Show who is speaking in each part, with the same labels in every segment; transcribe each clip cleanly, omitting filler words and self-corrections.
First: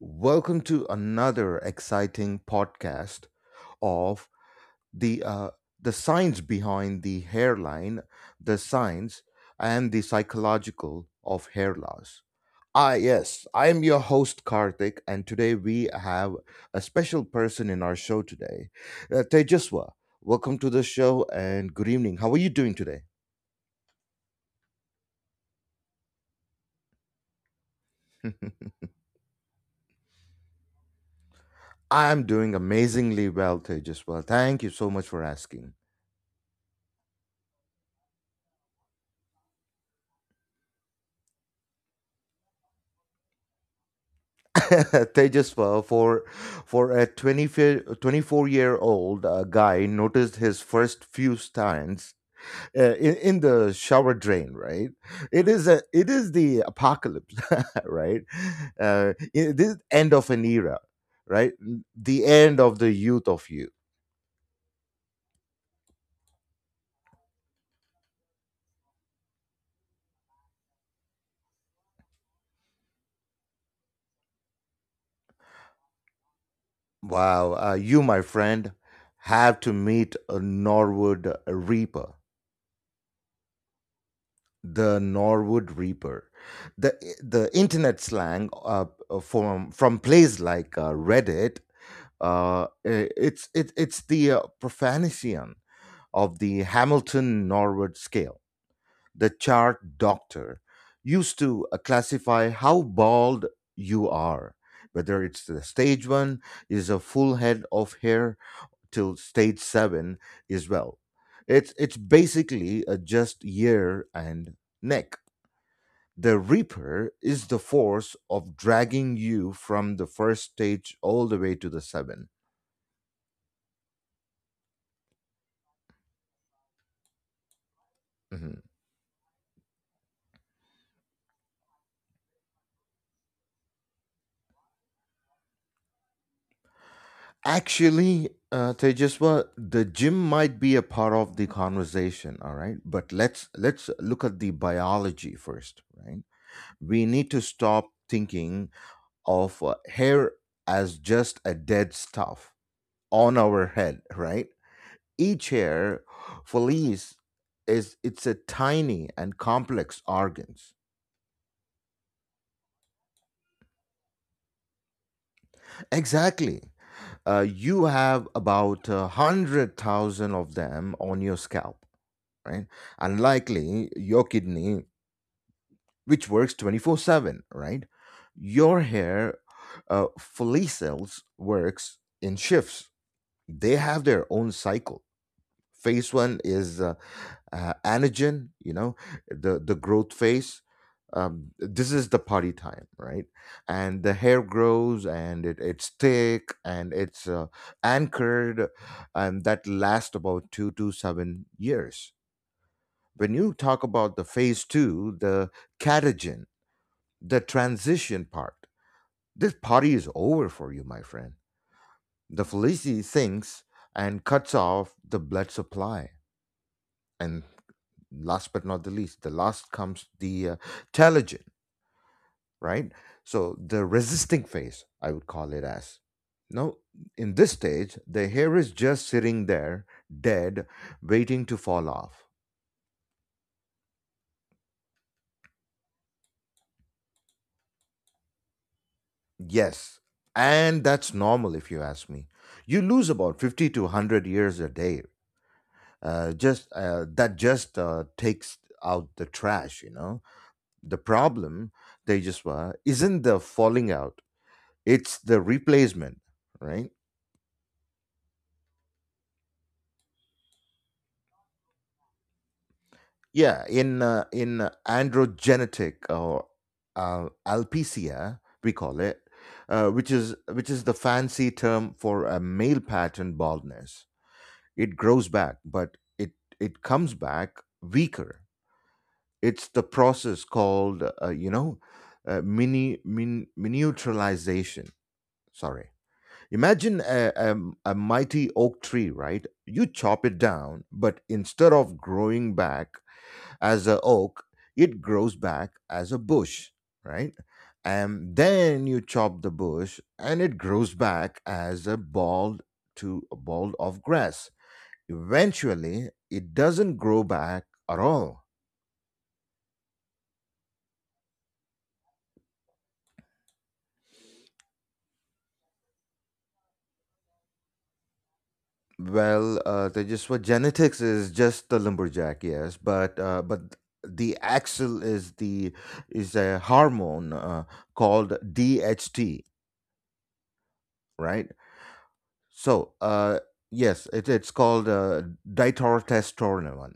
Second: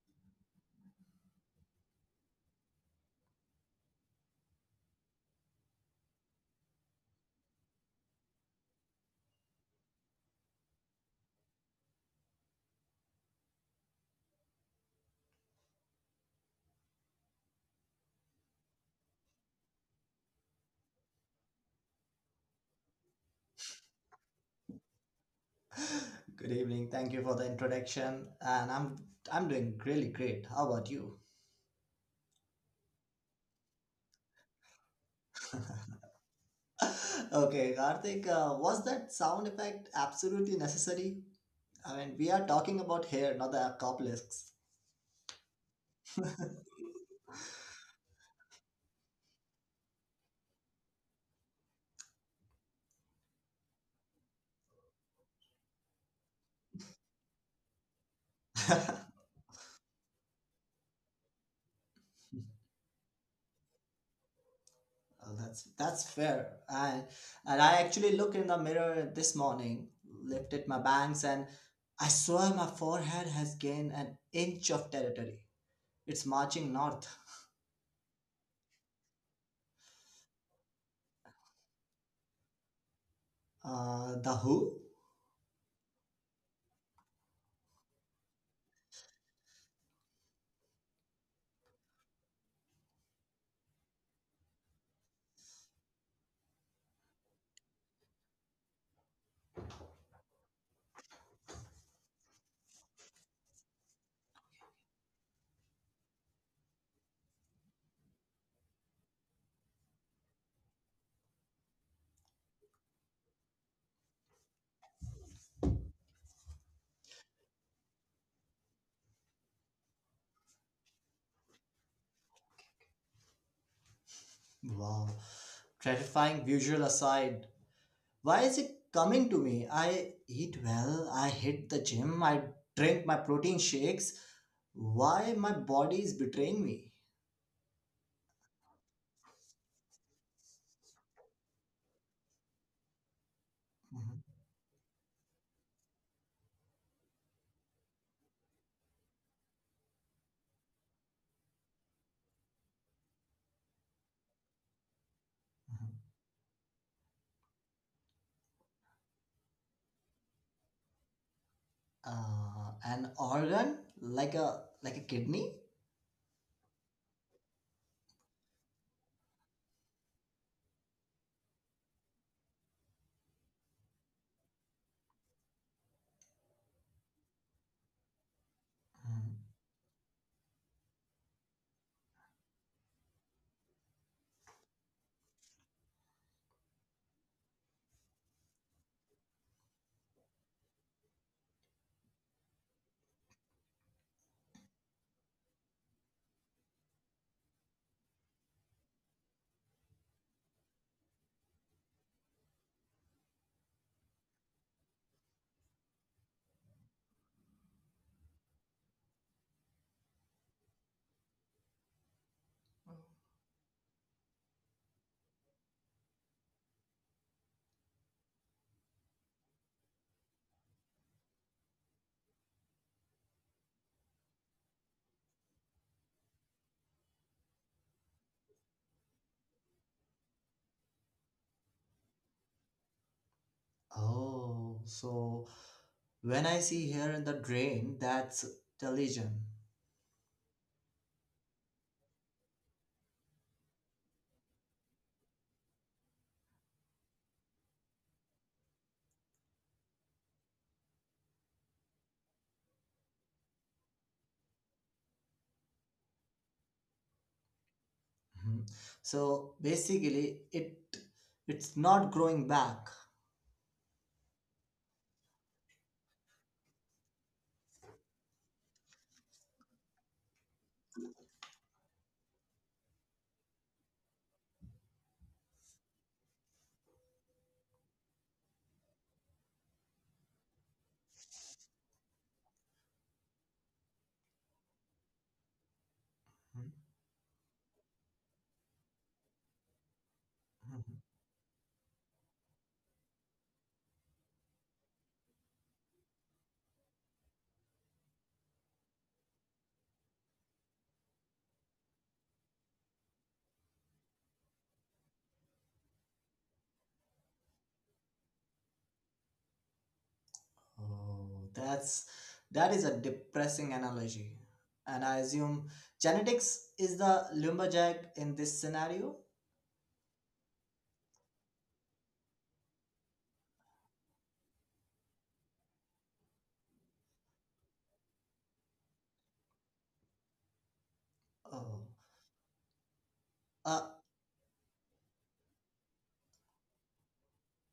Speaker 1: Welcome to another exciting podcast of the uh, the science behind the hairline, the science and the psychological of hair loss. Ah, yes, I am your host Karthik, and today we have a special person in our show today, Tejaswa. Welcome to the show, and good evening. How are you doing today?
Speaker 2: Good evening. Thank you for the introduction. And I'm doing really great. How about you?
Speaker 1: I am doing amazingly well, Tejaswa. Thank you so much for asking.
Speaker 2: Okay, Karthik, was that sound effect absolutely necessary? I mean, we are talking about hair, not the obelisks.
Speaker 1: Tejas, for a 24-year-old guy, noticed his first few stands in the shower drain. Right, it is the apocalypse, right? This end of an era, right? The end of the youth of you.
Speaker 2: Oh, that's fair. And I actually looked in the mirror this morning, lifted my bangs, and I swear my forehead has gained an inch of territory. It's marching north.
Speaker 1: Wow, you, my friend, have to meet a Norwood Reaper,
Speaker 2: The who?
Speaker 1: the Norwood Reaper. the internet slang from places like Reddit. It's the profanation of the Hamilton Norwood scale. The chart doctor used to classify how bald you are, whether it's the stage one is a full head of hair till stage seven is well. It's basically just ear and neck. The Reaper is the force of dragging you from the first stage all the way to the 7.
Speaker 2: Wow. Terrifying visual aside, why is it coming
Speaker 1: Mhm.
Speaker 2: to me? I eat well, I hit the gym, I drink my protein shakes. Why my body is betraying me?
Speaker 1: Actually, Tejaswa, the gym might be a part of the conversation, all right? But
Speaker 2: Mhm,
Speaker 1: let's look at the biology first, right? We need to stop thinking of hair as just a dead stuff on our head, right?
Speaker 2: mhm.
Speaker 1: Each hair, fleece, is it's a tiny and complex organs.
Speaker 2: An organ like a kidney?
Speaker 1: Exactly. You have about 100,000 of them on your scalp, right? Unlikely your kidney, which works 24/7, right?
Speaker 2: Mhm.
Speaker 1: Your hair follicles works in shifts. They have their own cycle. Phase one is anagen, you know, the growth phase. This is the party time, right, and the hair grows and it's thick and it's anchored, and that lasts about 2 to 7 years. When you talk about the phase two, the catagen, the transition part, this party is over for you, my friend. The felicity sinks and cuts off the blood supply and. Last but not the least, the last comes the telogen, right? So the resisting phase, I would call it as. Now, in this stage, the hair is just sitting there, dead, waiting to fall off.
Speaker 2: Oh, so when I see here in the drain, that's the lesion.
Speaker 1: Yes, and that's normal if you ask me. You lose about 50 to 100 years a day. Just That just takes out the trash, you know. The problem, they just were, isn't the falling out; it's the replacement, right?
Speaker 2: Mhm. So basically, it's not growing back.
Speaker 1: Yeah, in androgenetic or alopecia, we call it, which is the fancy term for a male pattern baldness. It grows back, but it comes back weaker. It's the process called, miniaturization. Sorry. Imagine a mighty oak tree, right? You
Speaker 2: Mhm.
Speaker 1: chop it down, but instead of growing back as a oak, it grows back as a bush, right? And then you chop the bush and it grows back as a bald to a bald of grass. Eventually, it doesn't grow back at all.
Speaker 2: Oh, that is a depressing analogy. And I assume genetics is the lumberjack in this scenario.
Speaker 1: Well, they just what genetics is just the lumberjack, yes, but the axle is the is a hormone called DHT,
Speaker 2: Oh,
Speaker 1: right? So,
Speaker 2: uh,
Speaker 1: yes, it's called Ditorotestosterone.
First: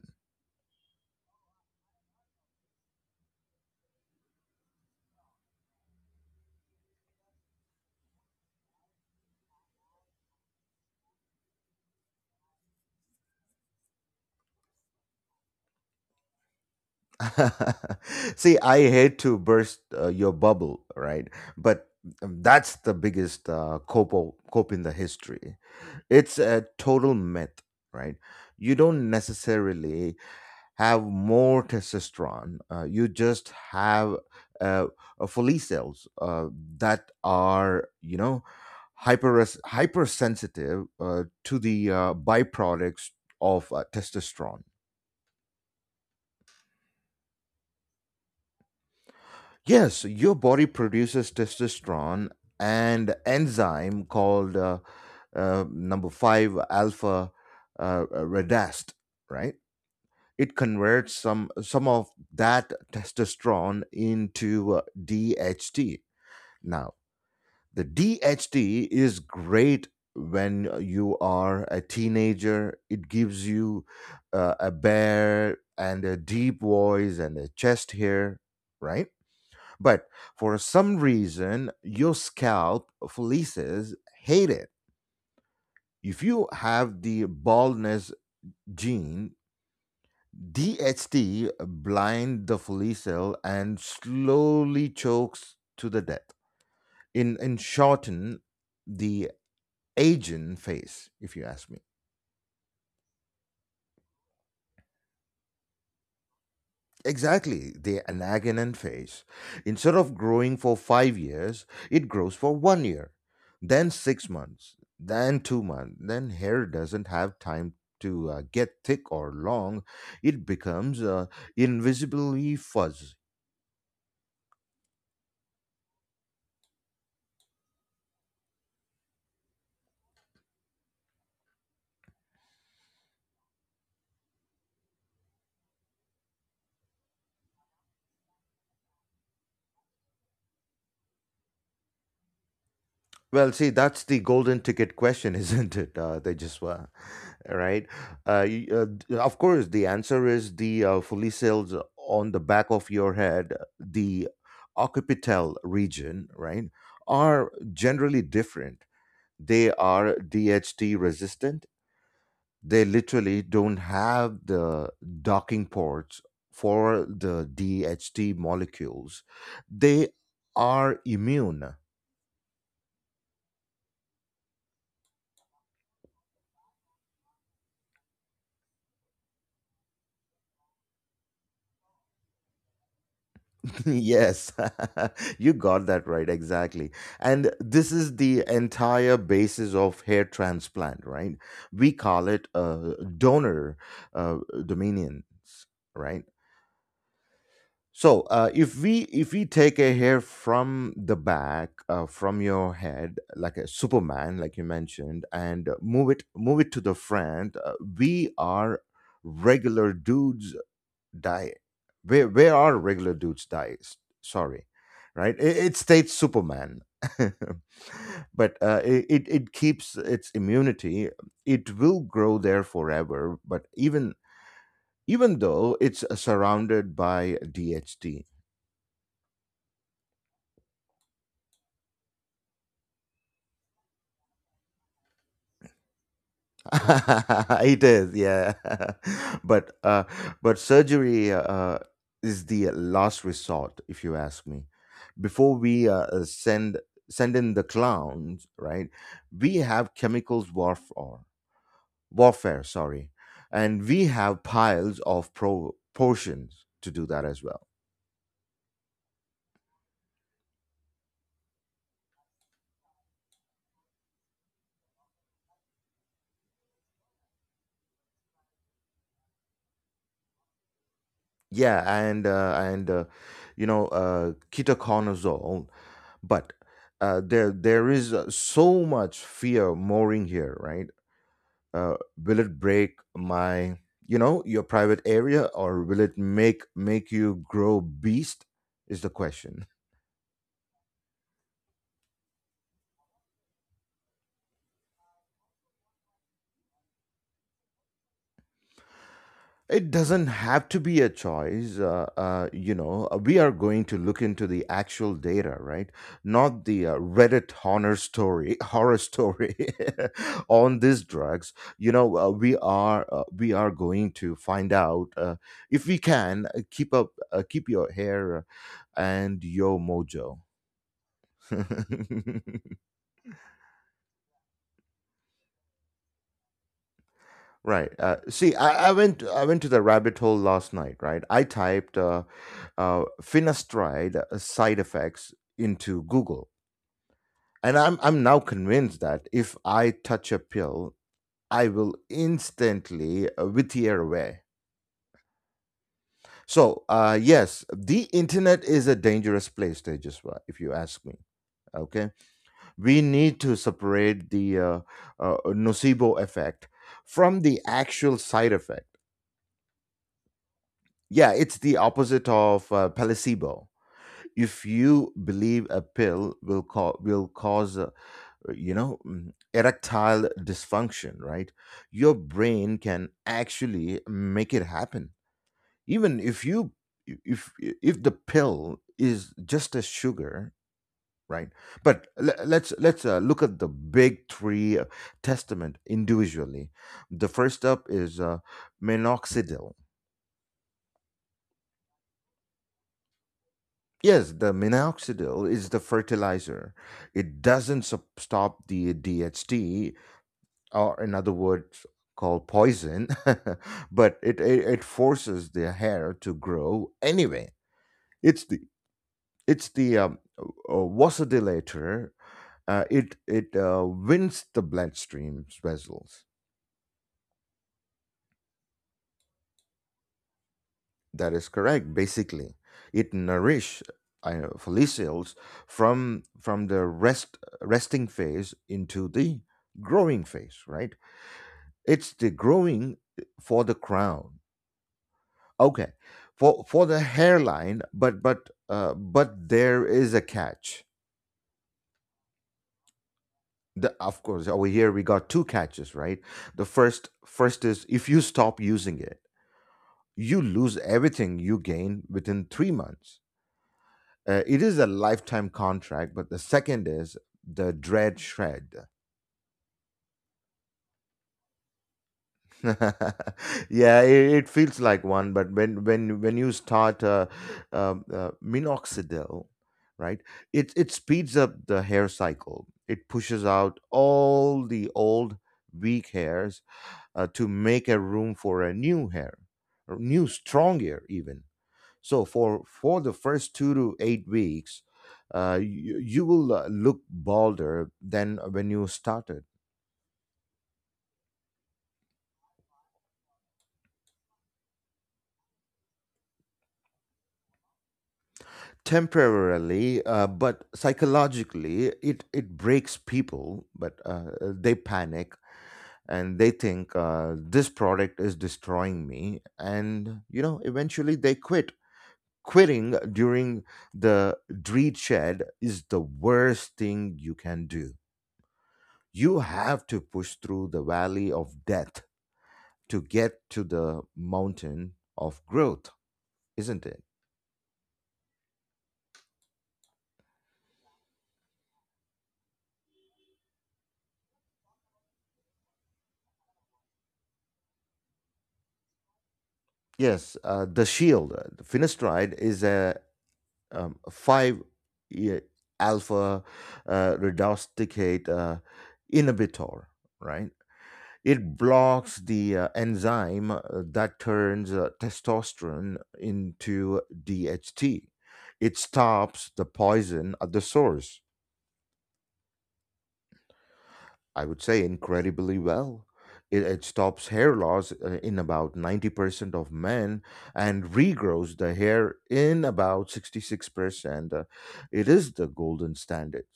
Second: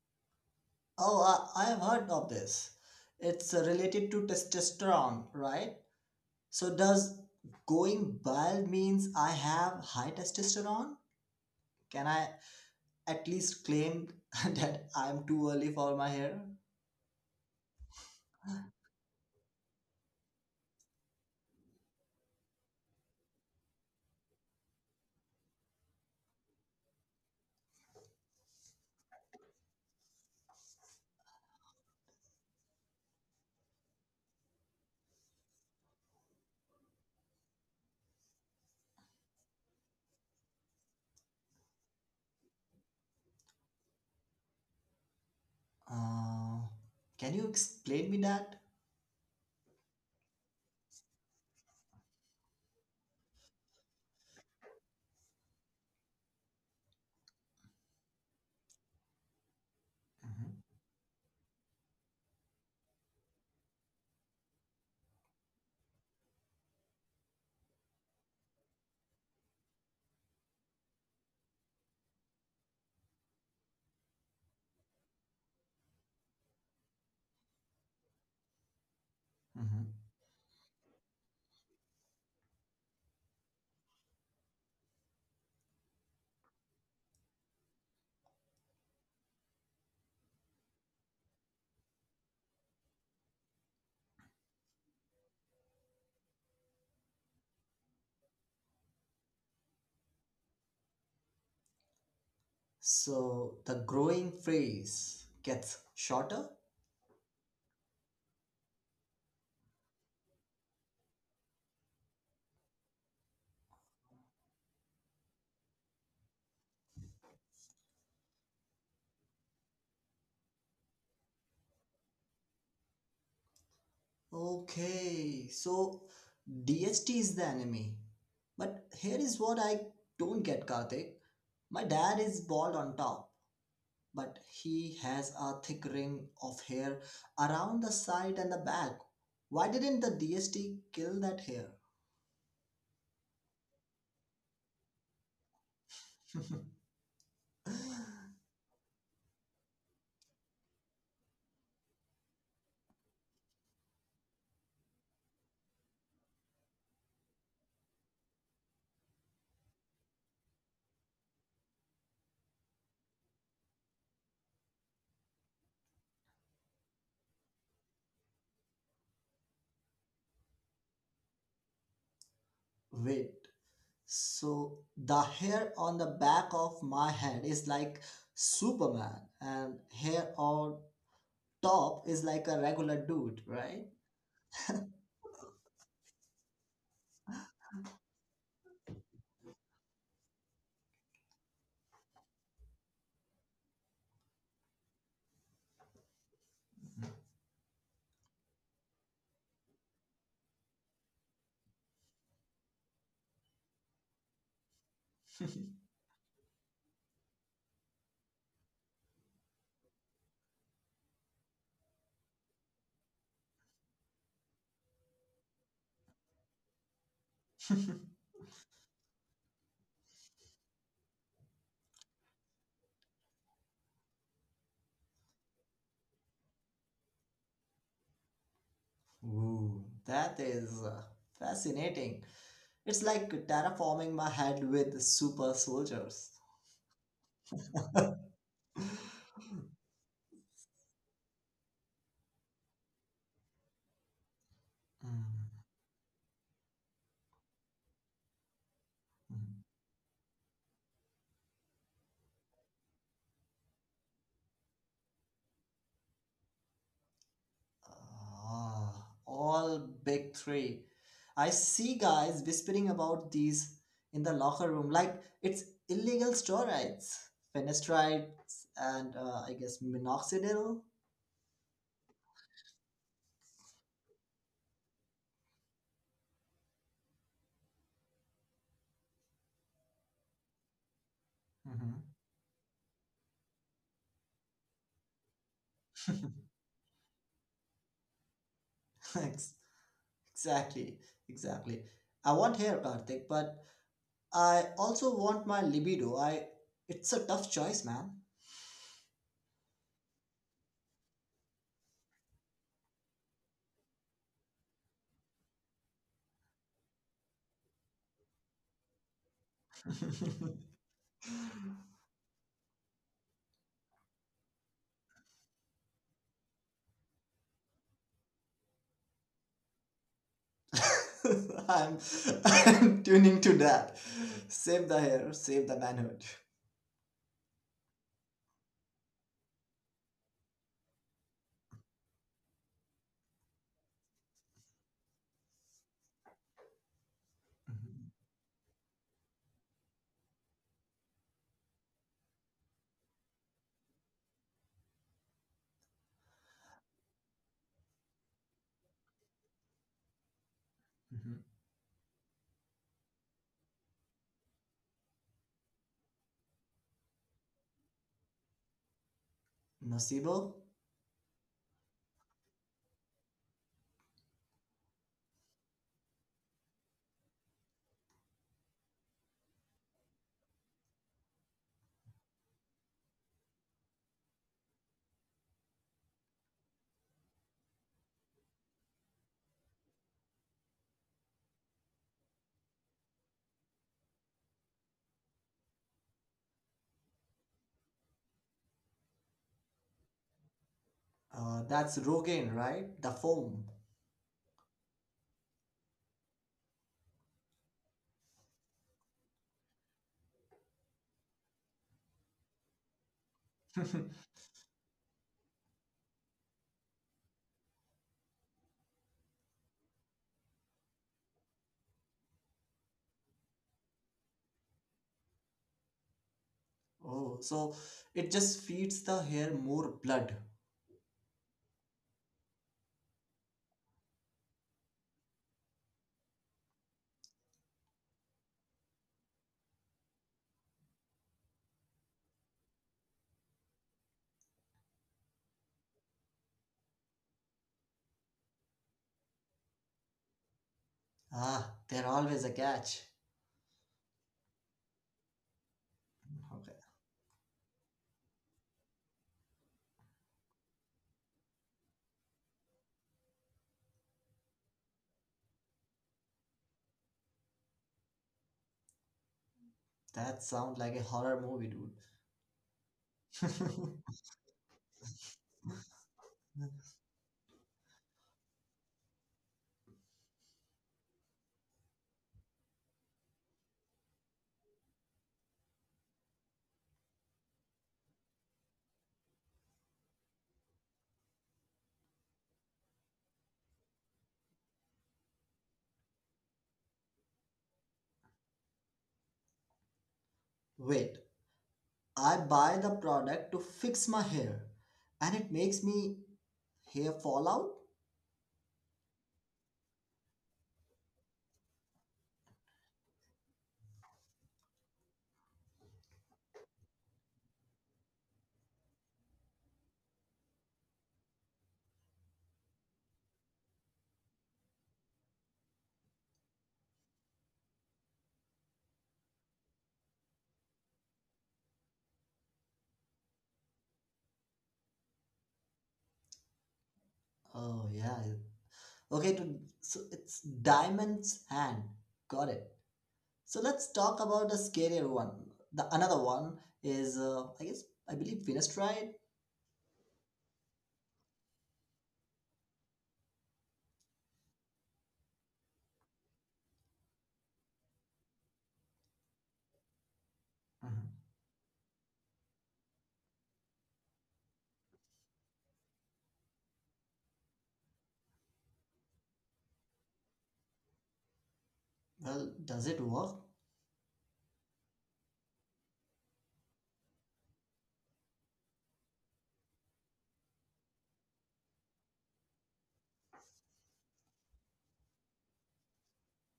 Speaker 2: oh, I have heard of this. It's related to testosterone, right? So does going bald means I have high testosterone? Can I at least claim that I'm too early for my hair?
Speaker 1: See, I hate to burst your bubble, right? But that's the biggest cope in the history. It's a total myth, right? You don't necessarily have more testosterone. You just have uh, follicle uh, that are, you know, hypersensitive to the byproducts of testosterone.
Speaker 2: Uh, can you explain me that?
Speaker 1: Yes, your body produces testosterone and enzyme called number five alpha redast, right?
Speaker 2: Mhm,
Speaker 1: It converts some of that testosterone into DHT. Now, the DHT is great when you are a teenager. It gives you a bare and a deep voice and a chest hair, right?
Speaker 2: mhm.
Speaker 1: But for some reason, your scalp fleeces hate it. If you have the baldness gene, DHT blind the fully cell and slowly chokes to the death. In shorten the Aegean phase, if you ask me.
Speaker 2: So the growing phase gets shorter?
Speaker 1: Exactly, the Anagenin phase. Instead of growing for 5 years, it grows for 1 year, then 6 months, then 2 months. Then hair doesn't have time to get thick or long. It becomes invisibly fuzzy.
Speaker 2: Okay, so DST is the enemy. But here is what I don't get, Karthik. My dad is bald on top, but he has a thick ring of hair around the side and the back. Why didn't the DST kill that hair?
Speaker 1: Well, see, that's the golden ticket question, isn't it? They just were, right? Of course, the answer is the fully cells on the back of your head, the occipital region, right, are generally different. They are DHT resistant. They literally don't have the docking ports for the DHT molecules. They are immune.
Speaker 2: Wait, so the hair on the back of my head is like Superman, and hair on top is like a regular dude, right?
Speaker 1: Yes, you got that right, exactly. And this is the entire basis of hair transplant, right? We call it donor uh, dominions, right? So if we take a hair from the back, from your head, like a Superman, like you mentioned, and move it to the front, we are regular dudes diet, where are regular dudes diets, sorry, right, it states superman. But it it keeps its immunity. It will grow there forever, but even even though it's surrounded by dht.
Speaker 2: Ooh, that is fascinating. It's like terraforming my head with super soldiers.
Speaker 1: It is, yeah. But but surgery is the last resort, if you ask me.
Speaker 2: Mm,
Speaker 1: Before we send in the clowns, right? We
Speaker 2: mm.
Speaker 1: have chemicals warfare, sorry, and we have piles of pro- portions to do that as well.
Speaker 2: Ah, all big three. I see guys whispering about these in the locker room like it's illegal steroids, fenestrides, and I guess minoxidil.
Speaker 1: Yeah, and you know, ketoconazole, but there is so much fear mooring here, right? uh,
Speaker 2: Mhm.
Speaker 1: will it break my, you know, your private area, or will it make you grow beast, is the question.
Speaker 2: Exactly, exactly. I want hair, Karthik, but I also want my libido. I it's a tough choice, man.
Speaker 1: It doesn't have to be a choice. You know, we are going to look into the actual data, right? Not the Reddit horror story, horror story on these drugs. You know, we are going to find out if we can keep your hair and your mojo.
Speaker 2: I'm, I'm tuning to that. Save the hair, save the manhood.
Speaker 1: Right. See, I went to the rabbit hole last night. Right. I typed finasteride side effects into Google, and I'm
Speaker 2: Mhm,
Speaker 1: I'm now convinced that if I touch a pill, I will instantly wither away. So, yes, the internet is a dangerous place, Tejaswa, if you ask me.
Speaker 2: mhm.
Speaker 1: Okay, we need to separate the nocebo effect from the actual side effect.
Speaker 2: Nocebo.
Speaker 1: Yeah, it's the opposite of placebo. If you believe a pill will cause, erectile dysfunction, right? Your brain can actually make it happen. Even if you if the pill is just a sugar, right? But le- let's look at the big three testament individually. The first up is minoxidil.
Speaker 2: That's Rogaine, right? The foam.
Speaker 1: Yes, the minoxidil is the fertilizer. It doesn't stop the DHT, or in other words, called poison, but it forces the hair to grow anyway. It's the it's the vasodilator. It wins the bloodstream vessels.
Speaker 2: Oh, so it just feeds the hair more blood.
Speaker 1: That is correct. Basically, it nourish follicles from the rest resting phase into the growing phase. Right? It's the growing for the crown. Okay, for the hairline, but but there is a catch.
Speaker 2: Ah, they're always a catch.
Speaker 1: Of course, over here we got two catches, right? The
Speaker 2: Okay,
Speaker 1: first is if you stop using it, you lose everything you gain within 3 months. It is a lifetime contract, but the second is the dread shred.
Speaker 2: that sounds like a horror movie, dude.
Speaker 1: Yeah, it feels like one, but when you start minoxidil, right? It speeds up the hair cycle. It pushes out all the old weak hairs to make a room for a new hair, or new strong hair even. So for the first 2 to 8 weeks, you will look bolder than when you started.
Speaker 2: Wait, I buy the product to fix my hair and it makes me hair fall out?
Speaker 1: Temporarily, but psychologically, it breaks people. But they panic and they think this product is destroying me, and you know eventually they quit. Quitting during the dread shed is the worst thing you can do. You have to push through the valley of death to get to the mountain of growth, isn't it?
Speaker 2: Oh, yeah. Okay, so it's Diamond's hand. Got it. So let's talk about the scarier one. The another one is, I guess, I believe Venus tried.
Speaker 1: Yes, the finasteride, is a 5, yeah, alpha reductase inhibitor, right? It blocks the enzyme that turns testosterone into DHT. It stops the poison at the source.
Speaker 2: Well, does it work?
Speaker 1: I would say incredibly well. It stops hair loss in about 90% of men and regrows the hair in about 66%. It is the golden standard.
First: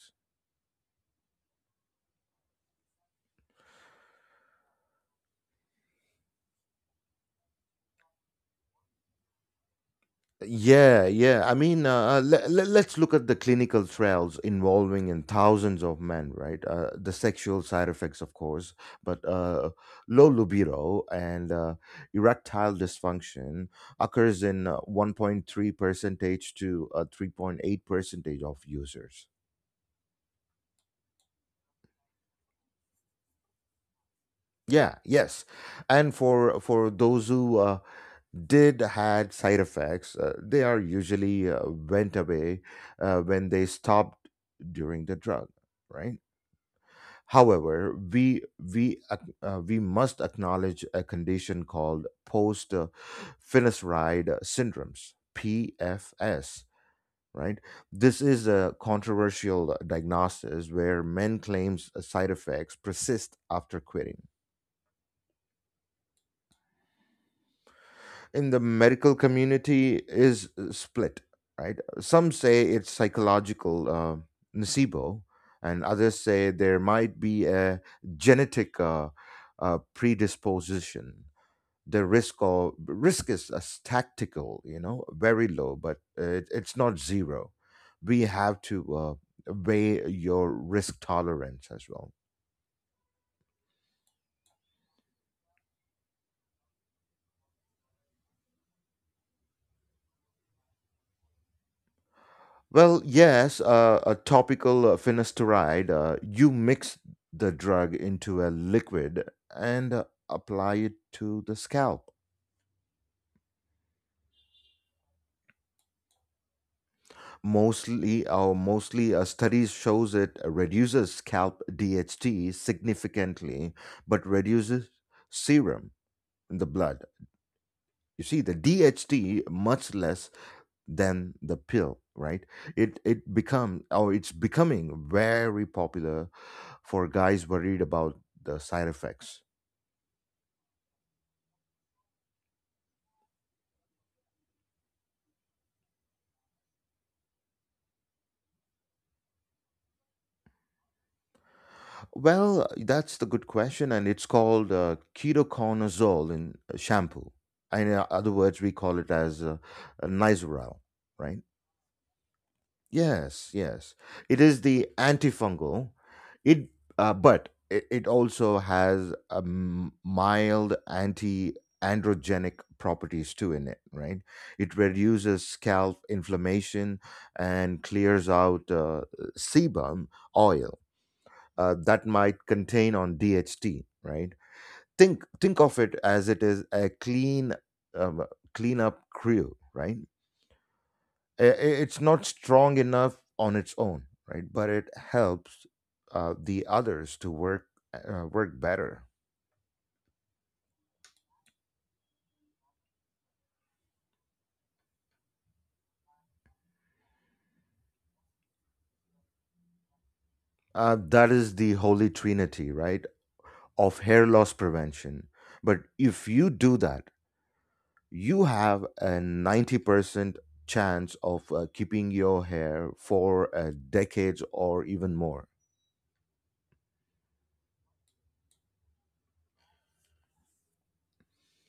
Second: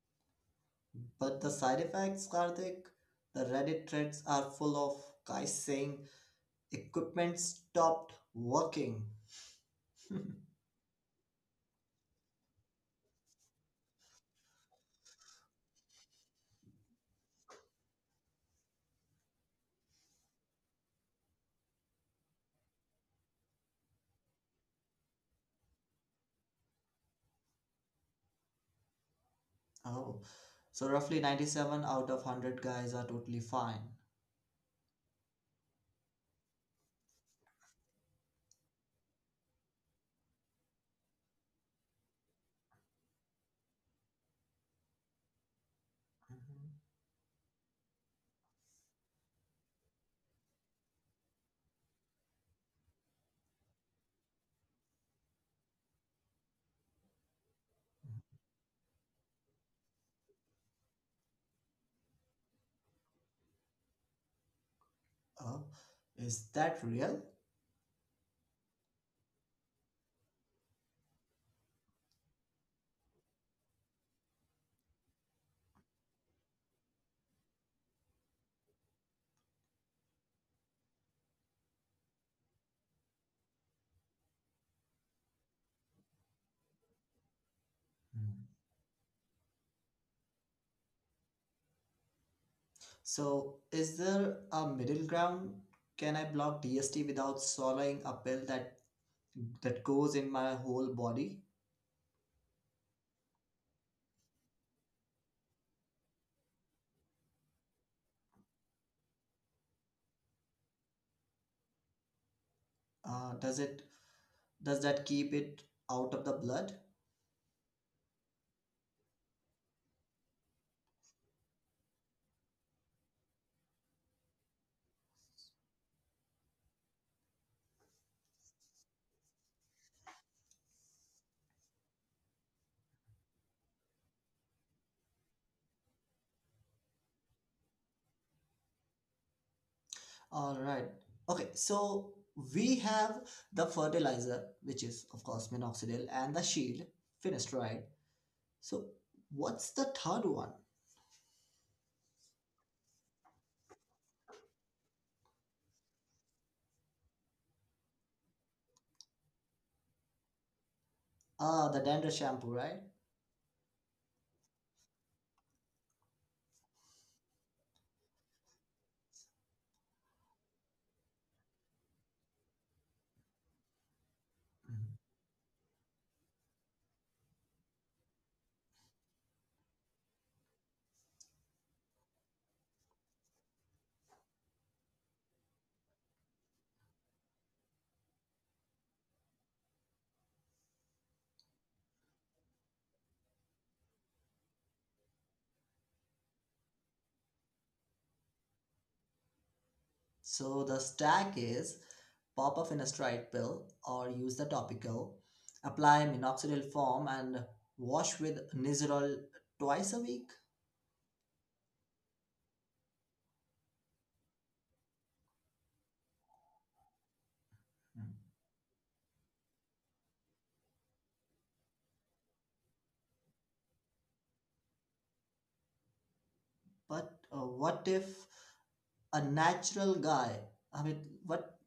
Speaker 2: But the side effects, Karthik, the Reddit threads are full of guys saying equipment stopped working.
Speaker 1: Yeah, yeah. I mean, let's look at the clinical trials involving in thousands of men, right? The sexual side effects, of course, but low libido and erectile dysfunction occurs in 1.3 percentage to 3.8 percentage of users.
Speaker 2: Oh, so roughly 97 out of 100 guys are totally fine.
Speaker 1: Yeah, yes. And for those who did had side effects. They are usually went away when they stopped during the drug, right?
Speaker 2: Mhm.
Speaker 1: However, we must acknowledge a condition called post finasteride syndromes (PFS). Right, this is a controversial diagnosis where men claims side effects persist after quitting
Speaker 2: Oh, is that real?
Speaker 1: in the medical community is split, right? Some say it's psychological nocebo, and others say there might be a genetic predisposition. The risk of risk is a tactical, you know, very low, but it's not zero. We
Speaker 2: Hmm.
Speaker 1: have to weigh your risk tolerance as well.
Speaker 2: So, is there a middle ground? Can I block DST without swallowing a pill that goes in my whole body?
Speaker 1: Well, yes, a topical finasteride, you mix the drug into a liquid and apply it to the scalp.
Speaker 2: Uh, does it does that keep it out of the blood?
Speaker 1: Mostly, or mostly, studies shows it reduces scalp DHT significantly, but reduces serum in the blood. You see, the DHT much less than the pill, right? It become, or it's becoming very popular for guys worried about the side effects.
Speaker 2: All right. Okay, so we have the fertilizer, which is of course minoxidil, and the shield, finished, right? So what's the third one?
Speaker 1: Well, that's the good question, and it's called ketoconazole in shampoo. In other words, we call it as nizoral, right?
Speaker 2: Ah, the dandruff shampoo, right?
Speaker 1: Yes, yes. It is the antifungal. It But it also has a mild anti-androgenic properties too in it, right? It
Speaker 2: Mhm.
Speaker 1: reduces scalp inflammation and clears out sebum oil that might contain on DHT, right? Think of it as it is a clean um, cleanup crew, right? It's not strong enough on its own, right, but it helps the others to work better.
Speaker 2: So the stack is pop a finasteride pill or use the topical, apply minoxidil foam and wash with Nizoral twice a week.
Speaker 1: That is the holy trinity, right, of hair loss prevention. But if you do that,
Speaker 2: Mhm.
Speaker 1: you have a 90% chance of keeping your hair for decades or even more.
Speaker 2: But what if a natural guy. I mean, what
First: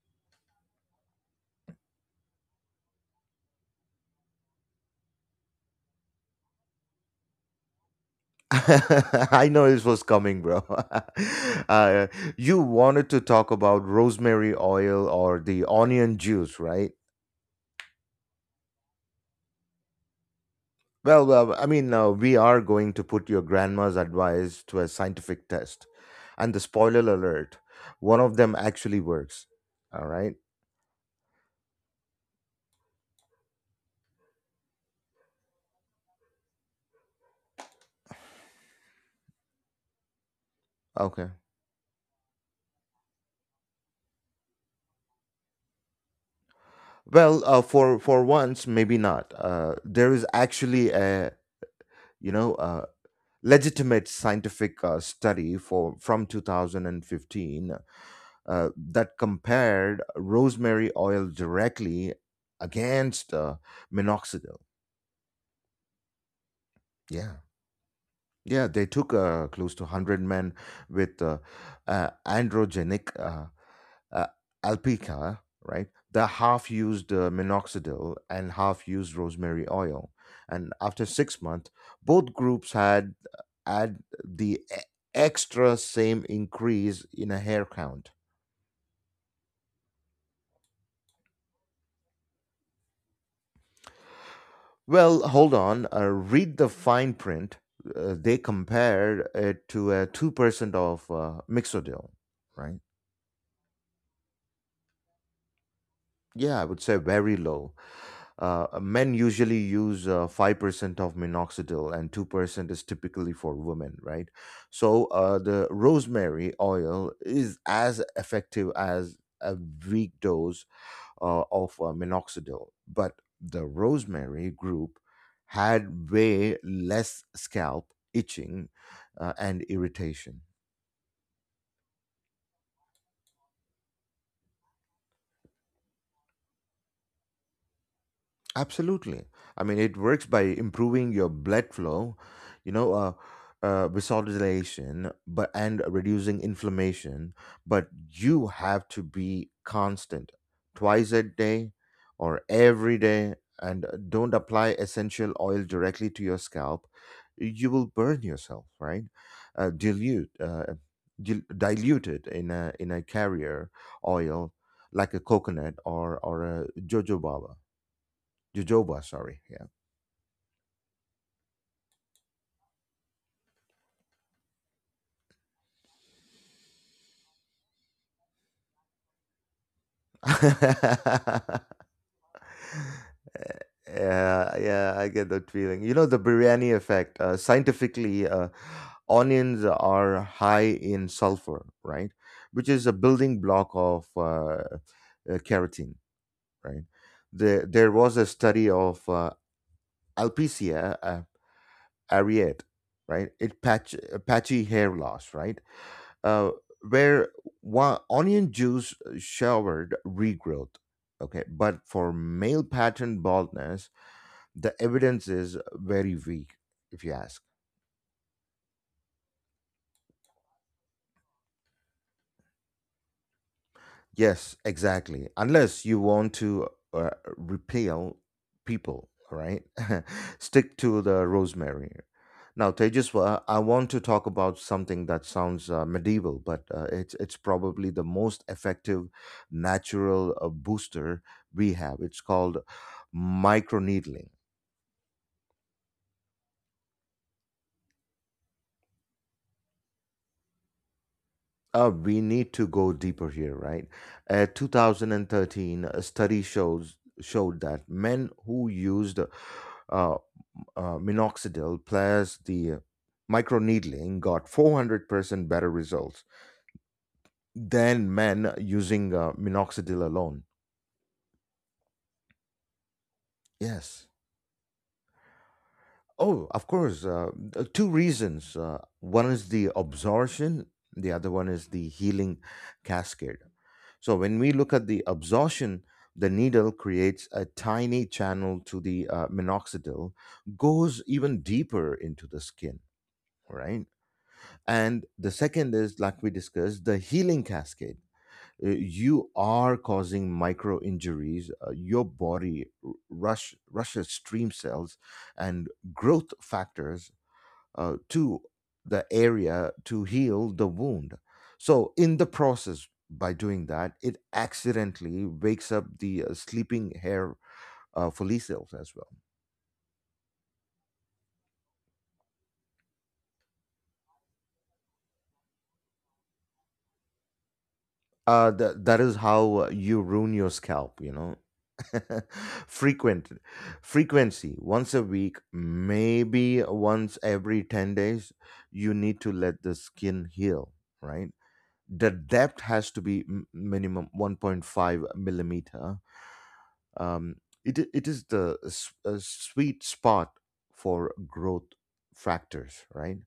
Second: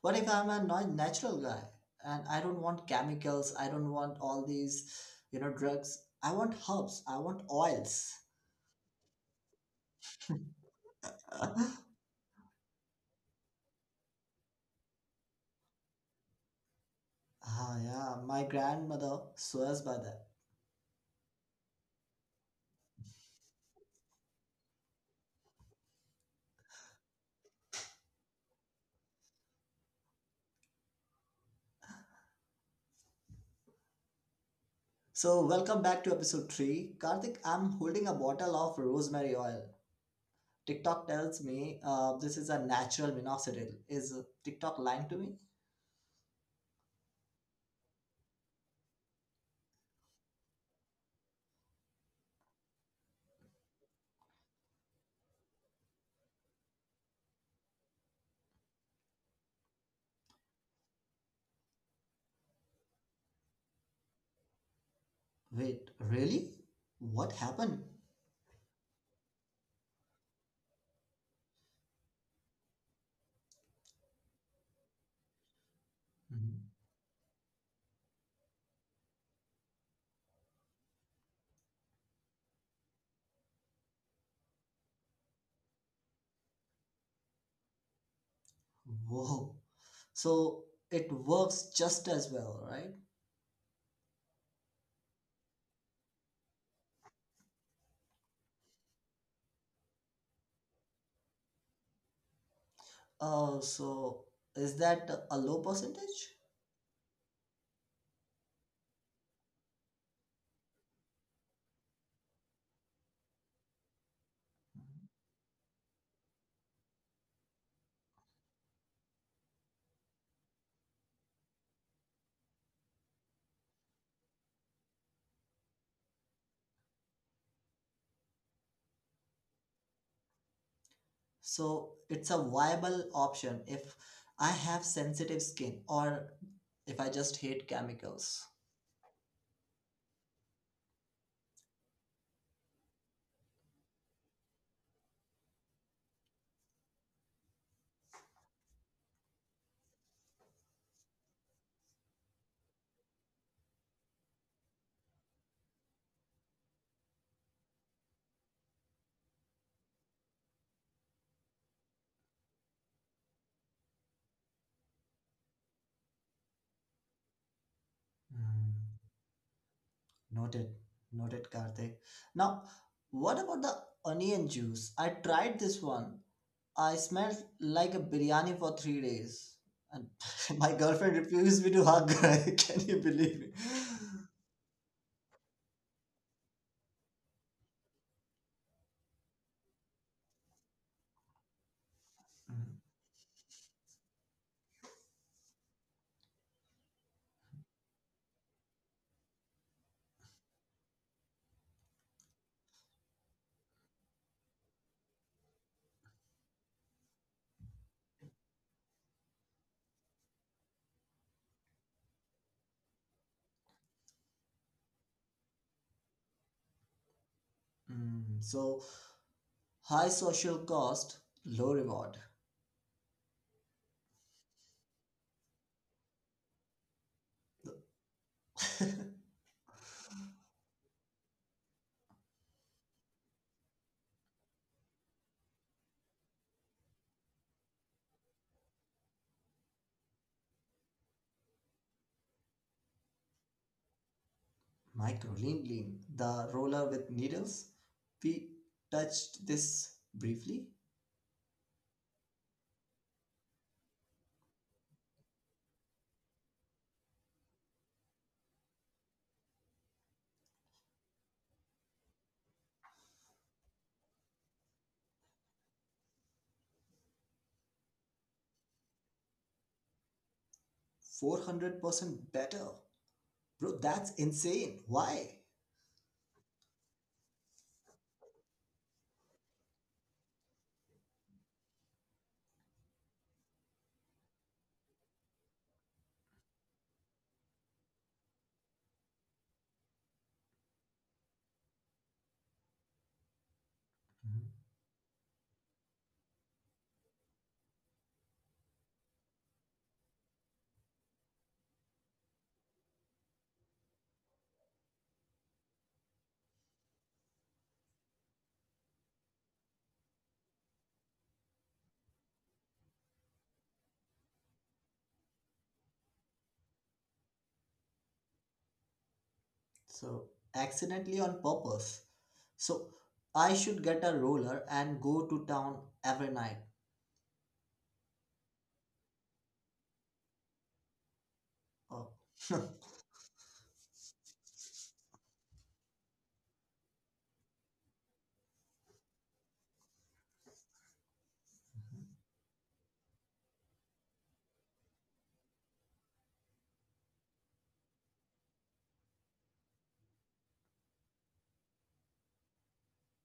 Speaker 2: what if I'm a natural guy and I don't want chemicals? I don't want all these, drugs. I want herbs. I want oils.
Speaker 1: I know this was coming, bro. uh, you wanted to talk about rosemary oil or the onion juice, right?
Speaker 2: Ah, yeah, my grandmother swears by that.
Speaker 1: Well, I mean, we are going to put your grandma's advice to a scientific test. And the spoiler alert, one of them actually works. All right.
Speaker 2: So, welcome back to episode 3. Karthik, I'm holding a bottle of rosemary oil. TikTok
Speaker 1: Okay.
Speaker 2: tells me this is a natural minoxidil. Is TikTok lying to me?
Speaker 1: Well, for once, maybe not. There is actually a, you know, legitimate scientific study for from 2015 that compared rosemary oil directly against minoxidil.
Speaker 2: Wait, really? What
Speaker 1: Yeah.
Speaker 2: happened?
Speaker 1: Yeah, they took close to 100 men with androgenic uh, alpica, right? The half
Speaker 2: Mhm.
Speaker 1: used minoxidil and half used rosemary oil. And after 6 months, both groups had had the e- extra same increase in a hair count.
Speaker 2: Whoa. So it works just as well, right?
Speaker 1: Well, hold on. Read the fine print. They compared it to a 2% of mixodyl, right?
Speaker 2: So is that a low percentage?
Speaker 1: Yeah, I would say very low. Men usually use 5% of minoxidil and 2% is typically for women, right? So the rosemary oil is as effective as a weak dose of minoxidil. But the rosemary group had way less scalp itching and irritation.
Speaker 2: So it's a viable option if I have sensitive skin or if I just hate chemicals.
Speaker 1: Absolutely. I mean, it works by improving your blood flow, you know, vasodilation, but and reducing inflammation. But you have to be constant, twice a day or every day, and don't apply essential oil directly to your scalp. You will burn yourself, right? Uh, dilute, uh, Dilute it in a carrier oil like a coconut or a jojoba
Speaker 2: Hmm.
Speaker 1: jojoba sorry, yeah.
Speaker 2: Noted, noted, Karthik. Now, what about the onion juice? I tried this one. I smelled like a biryani for 3 days, and my girlfriend refused me to hug. Can you believe
Speaker 1: Yeah, I get that feeling, you know, the biryani effect. Scientifically, onions are high in sulfur, right,
Speaker 2: it?
Speaker 1: which is a building block of keratin, right? There was a study of alopecia areate, right? It patchy hair loss, right? uh, where one onion juice showered regrowth. Okay, but for male pattern baldness, the evidence is very weak, if you ask.
Speaker 2: Mm, so high social cost, low reward.
Speaker 1: Yes, exactly. Unless you want to uh, repel people, right? Stick to the rosemary. Now, Tejaswa, I want to talk about something that sounds medieval, but it's probably the most effective natural booster we have. It's called microneedling.
Speaker 2: Micro lean, the roller with needles. We touched this briefly.
Speaker 1: We need to go deeper here, right? 2013, a study shows showed that men who used uh, minoxidil plus the microneedling got 400% better results than men using minoxidil alone.
Speaker 2: 400% better. Bro,
Speaker 1: Yes.
Speaker 2: that's insane. Why?
Speaker 1: Oh, of course. Two reasons. One is the absorption, the other one is the healing cascade. So, when we look at the absorption, the needle creates a tiny channel to the minoxidil, goes even deeper into the skin, right?
Speaker 2: Mhm.
Speaker 1: And the second is, like we discussed, the healing cascade. You are causing micro injuries. Your body rushes stream cells and growth factors to the area to heal the wound. So, in the process, by doing that, it accidentally wakes up the sleeping hair follicles as well.
Speaker 2: So, accidentally on purpose. So, I should get a roller and go to town every night.
Speaker 1: That is how you ruin your scalp, you know.
Speaker 2: Oh.
Speaker 1: frequent Frequency once a week, maybe once every 10 days. You need to let the skin heal, right? The depth has to be minimum 1.5 millimeter. um it is the sweet spot for growth factors, right?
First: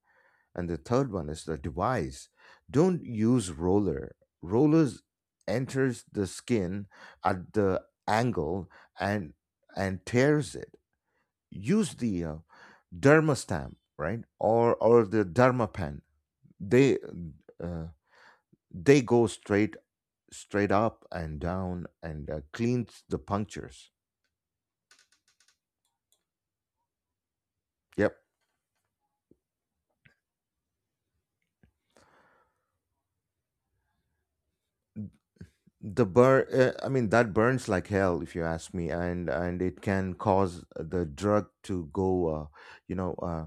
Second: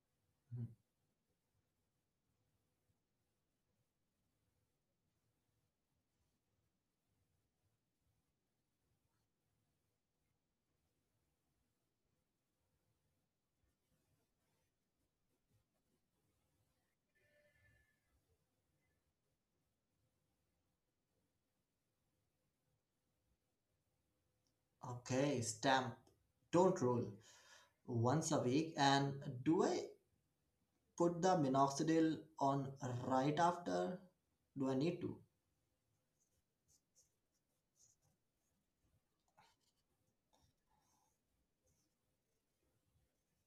Speaker 1: And the third one is the device. Don't use roller. Rollers enters the skin at the angle and and tears it. Use the derma stamp, right? Or the derma pen. They uh, go straight up and down and cleans the punctures.
Speaker 2: Okay, stamp. Don't roll.
Speaker 1: Yep.
Speaker 2: Once a week. And do I put the minoxidil on right after? Do I need to?
Speaker 1: The burn, I mean, that burns like hell, if you ask me, and it can cause the drug to go, you know,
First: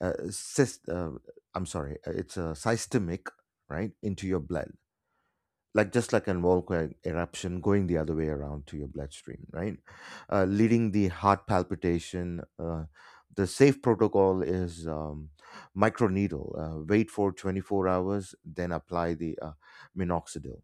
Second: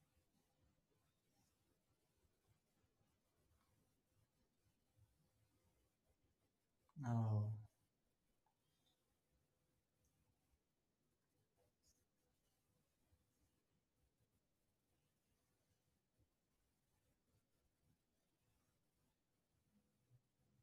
Speaker 1: uh, sys- uh, I'm sorry, it's systemic, right, into your blood. Like just like an volcanic
Speaker 2: Oh,
Speaker 1: eruption going the other way around to your bloodstream, right? Leading the heart palpitation. The safe protocol is microneedle. Wait for 24 hours, then apply the minoxidil.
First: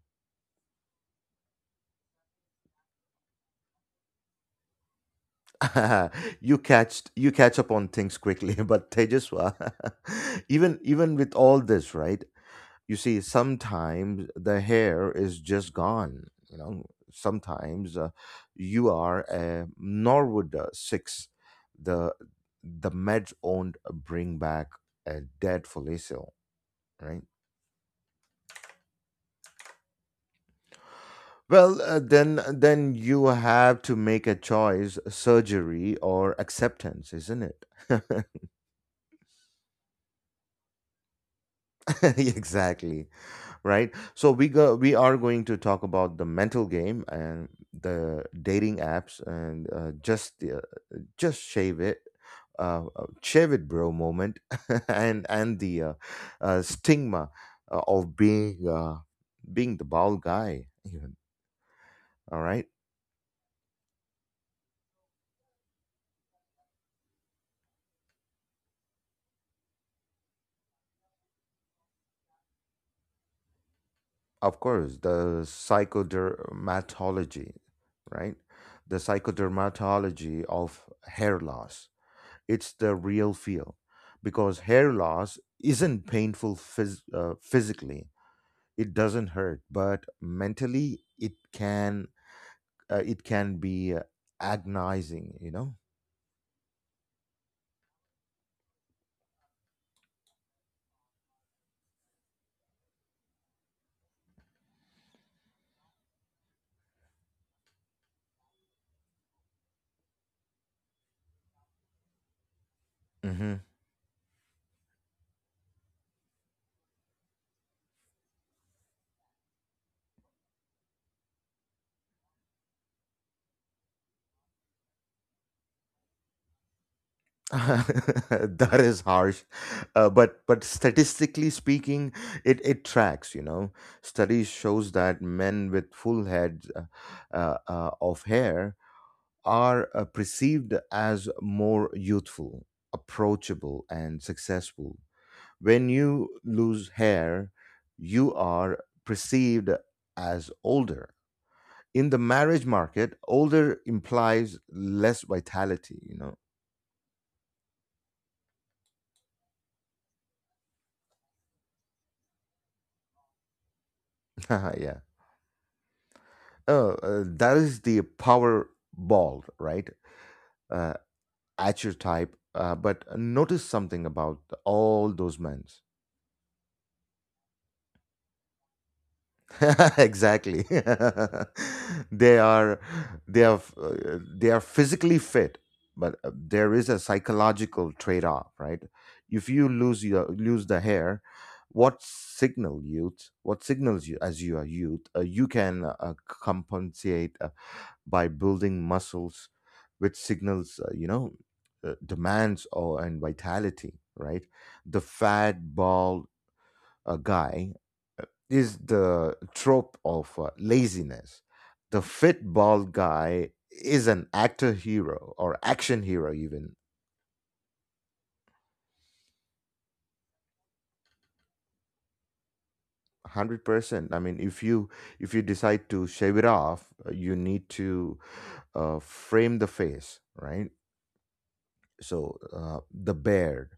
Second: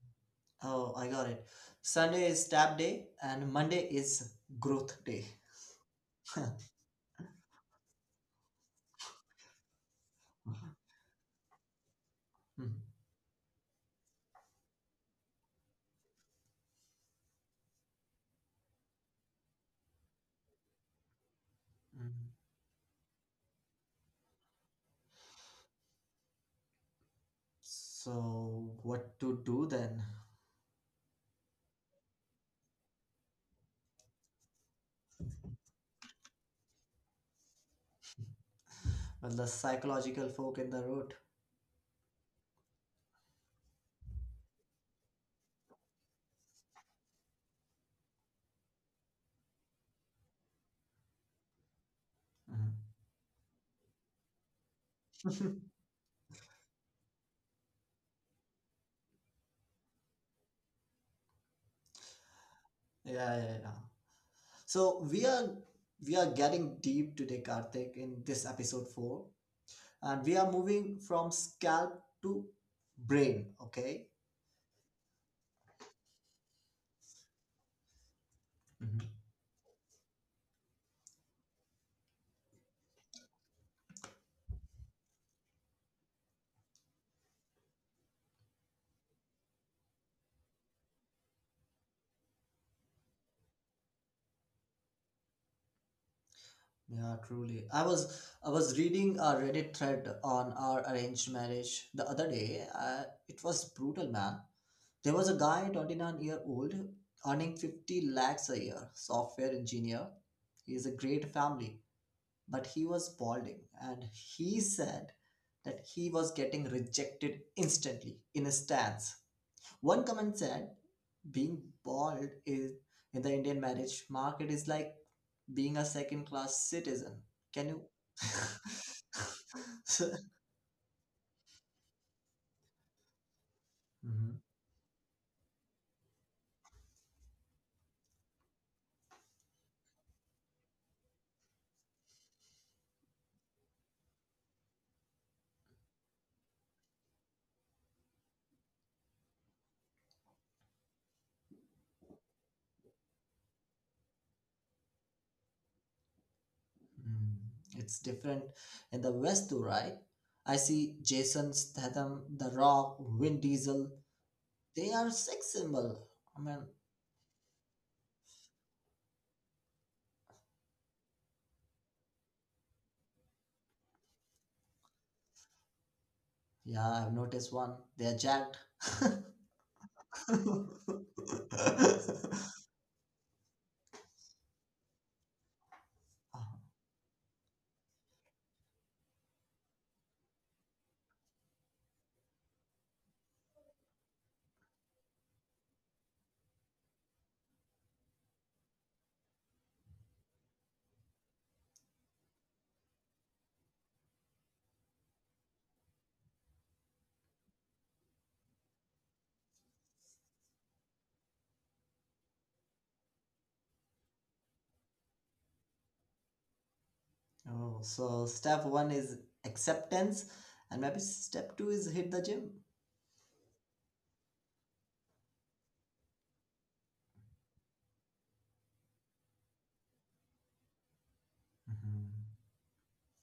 Speaker 2: oh, I got it. Sunday is tap day and Monday is growth day.
Speaker 1: You catch up on things quickly, but Tejaswa, even with all this, right?
Speaker 2: Mhm,
Speaker 1: You see sometimes the hair is just gone, you know. Sometimes you are a norwood 6, the
Speaker 2: mhm.
Speaker 1: the meds owned bring back a dead follicle, right.
Speaker 2: So, what to do then?
Speaker 1: Well, then you have to make a choice, surgery or acceptance, isn't it?
Speaker 2: Well, the psychological folk in the road.
Speaker 1: Exactly, right. So we are going to talk about the mental game and the dating apps and just the just
Speaker 2: Mhm.
Speaker 1: shave it bro moment, and the stigma of being the bald guy even, all right?
Speaker 2: Yeah, yeah, yeah. So we are we are getting deep today, Karthik, in this episode four, and we are moving from scalp to brain. Okay.
Speaker 1: Of course, the psychodermatology, right? The psychodermatology of hair loss, it's the real feel, because hair loss isn't painful physically, it doesn't hurt, but mentally it can, it can be agonizing, you know.
Speaker 2: Yeah, truly. I was reading a Reddit thread on our arranged marriage the other day. It was brutal, man. There was a guy, 29-year-old, earning 50 lakhs a year, software engineer. He is a great family, but he was
Speaker 1: Hmm.
Speaker 2: balding, and he said that he was getting rejected instantly in a stance. One comment said, "Being bald is in the Indian marriage market is like being a second class citizen." Can you?
Speaker 1: That is harsh. But statistically speaking, it tracks, you know.
Speaker 2: Mhm.
Speaker 1: Studies shows that men with full heads of hair are perceived as more youthful, approachable and successful. When you lose hair, you are perceived as older. In the marriage market, older implies less vitality, you know.
Speaker 2: Mm. It's different in the West too, right? I see Jason Statham, The Rock, Vin Diesel.
Speaker 1: Yeah.
Speaker 2: They are sex symbol. I mean,
Speaker 1: Oh, that is the power ball, right? Uh, at your type. But notice something about all those men.
Speaker 2: yeah, I've noticed one. They are jacked.
Speaker 1: Exactly. they are they are physically fit, but there is a psychological trade off, right? If you lose the hair, what signals you as you are youth, you can compensate by building muscles, which signals you know, demands or and vitality, right? The fat bald a guy is the trope of laziness. The fit bald guy is an actor hero or action hero even.
Speaker 2: Oh, so step one is acceptance, and maybe step two is hit the gym.
Speaker 1: 100%. I mean, if you decide to shave it off, you need to frame the face, right? So
Speaker 2: Mhm.
Speaker 1: the beard,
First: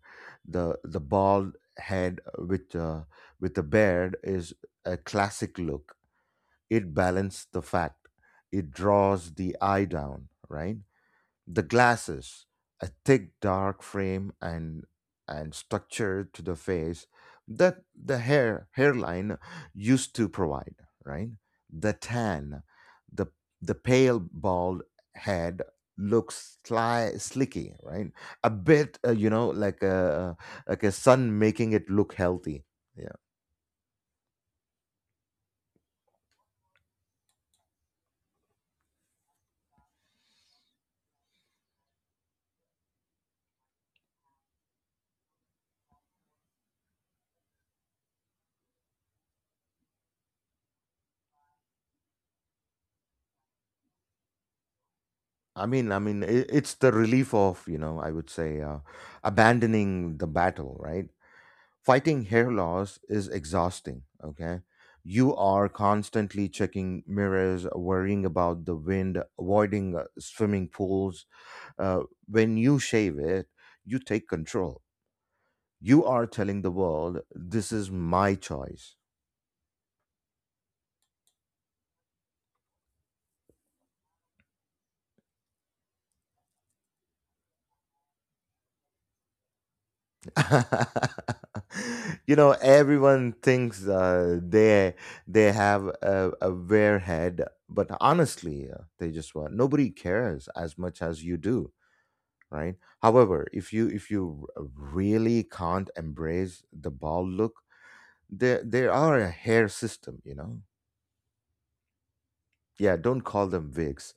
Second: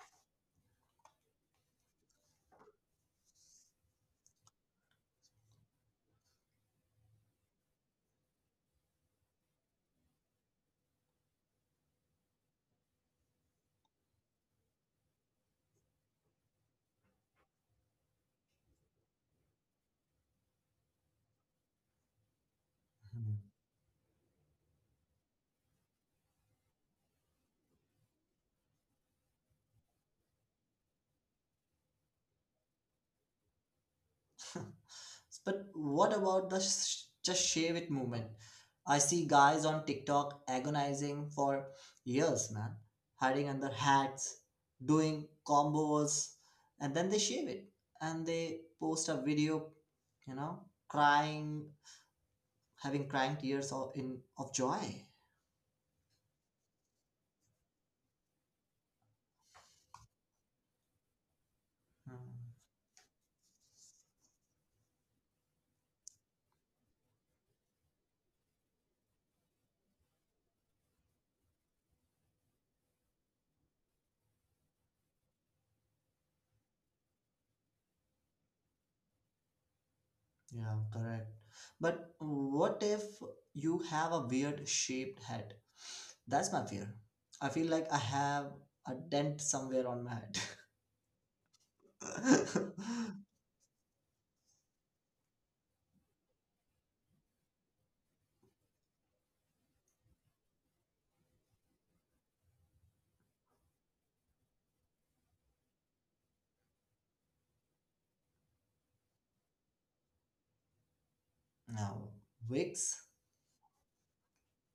Speaker 1: the bald head with the beard is a classic look. It balances the fact. It draws the eye down, right? The glasses, a thick dark frame and structure to the face that the hairline used to provide, right? The tan, the
Speaker 2: Mhm.
Speaker 1: the pale bald head looks slicky, right? A bit, you know, like a sun making it look healthy. Yeah,
Speaker 2: But what about the just shave it movement? I see guys on TikTok agonizing for years, man, hiding under hats, doing combos, and then they shave it and they post a video, you know, crying, having crying tears of, in of joy.
Speaker 1: I mean, I mean, I it's the relief of, you know, I would say, abandoning the battle, right? Fighting hair
Speaker 2: Hmm.
Speaker 1: loss is exhausting, okay? You are constantly checking mirrors, worrying about the wind, avoiding swimming pools. uh, when you shave it, you take control. You are telling the world, this is my choice.
Speaker 2: Yeah, correct. But what if you have a weird shaped head? That's my fear. I feel like I have a dent somewhere on my head.
Speaker 1: You know, everyone thinks they have a wear head, but honestly, they just want, nobody cares as much as you do, right? However, if you really can't embrace the bald look, there are a hair system.
Speaker 2: Now, wigs?
Speaker 1: Yeah, don't call them wigs.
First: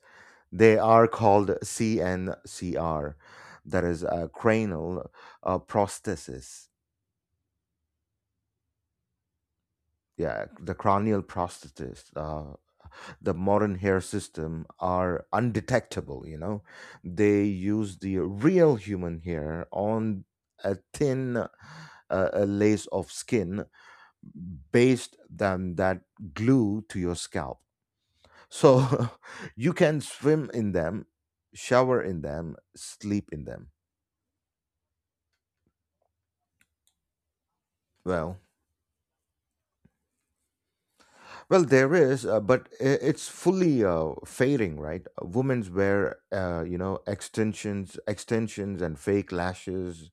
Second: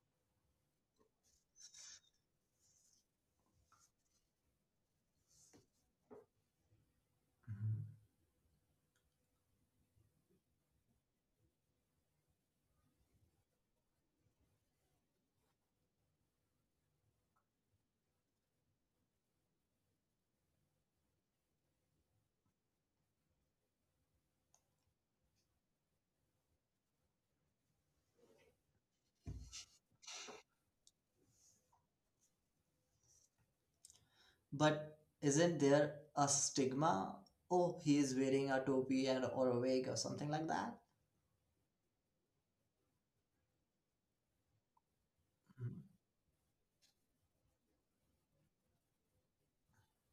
Speaker 1: They are called cncr. That is a cranial prosthesis.
Speaker 2: Mhm.
Speaker 1: Yeah, the cranial prosthesis. The modern hair system are undetectable. They use the real human hair on a thin, a lace of skin, based than that, glue to your scalp. So, you can swim in them, shower in them, sleep in them.
Speaker 2: But isn't there a stigma? Oh, he is
Speaker 1: Well,
Speaker 2: wearing a topi and or a wig or something like that.
Speaker 1: there is, but it's fully fading, right? Women's
Speaker 2: Mhm.
Speaker 1: wear, extensions, and fake lashes,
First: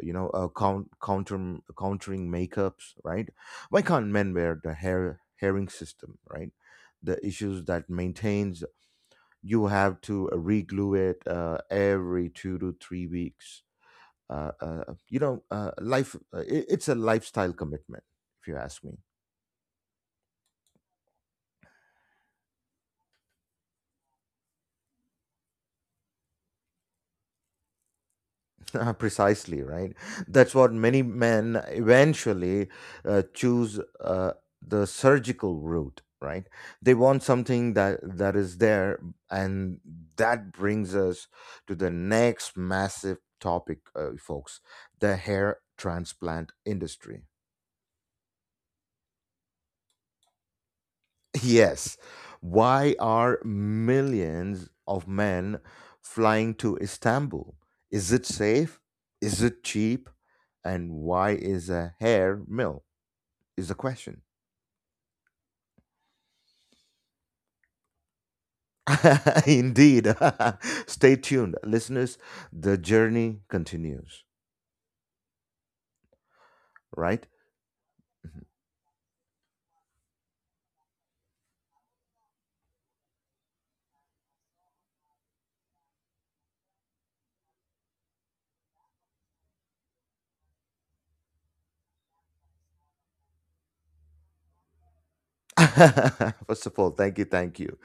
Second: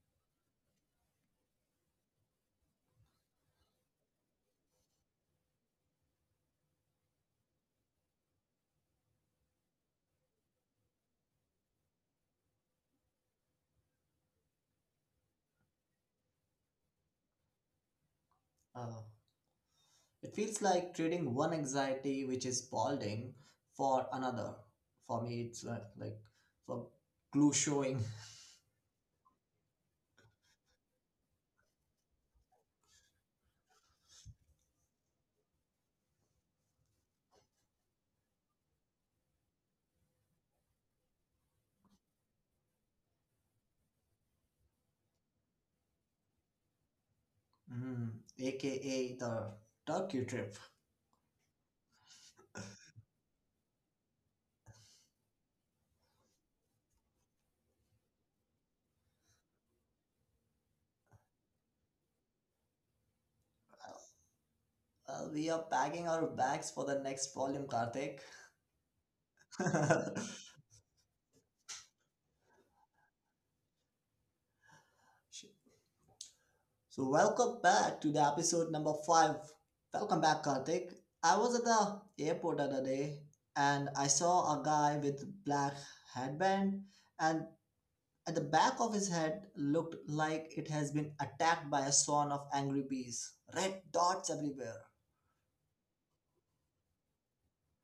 Speaker 1: counter countering makeups, right? Why can't men wear the hair herring system, right? The issues that maintains, you have to reglue it every 2 to 3 weeks. Life, it's a lifestyle commitment, if you ask me.
Speaker 2: Uh, it feels like trading one anxiety, which is balding, for another. For me, it's like for glue showing,
Speaker 1: Precisely, right? That's what many men eventually choose the surgical route, right? They want something that is there, and that brings us to the next massive topic, folks, the hair transplant industry.
Speaker 2: mm, aka the Turkey trip.
Speaker 1: Yes. Why are millions of men flying to Istanbul? Is it safe? Is it cheap? And why is a hair mill? Is the question.
Speaker 2: Well, we are packing our bags for the next volume, Karthik.
Speaker 1: Indeed. Stay tuned, listeners. The journey continues,
Speaker 2: So,
Speaker 1: right?
Speaker 2: welcome back to the episode number five. Welcome back, Karthik. I was at the airport the other day and I saw a guy with black headband, and at the back of his head looked like it has been attacked by a swarm of angry bees. Red dots everywhere.
Speaker 1: First of all, thank you, thank you.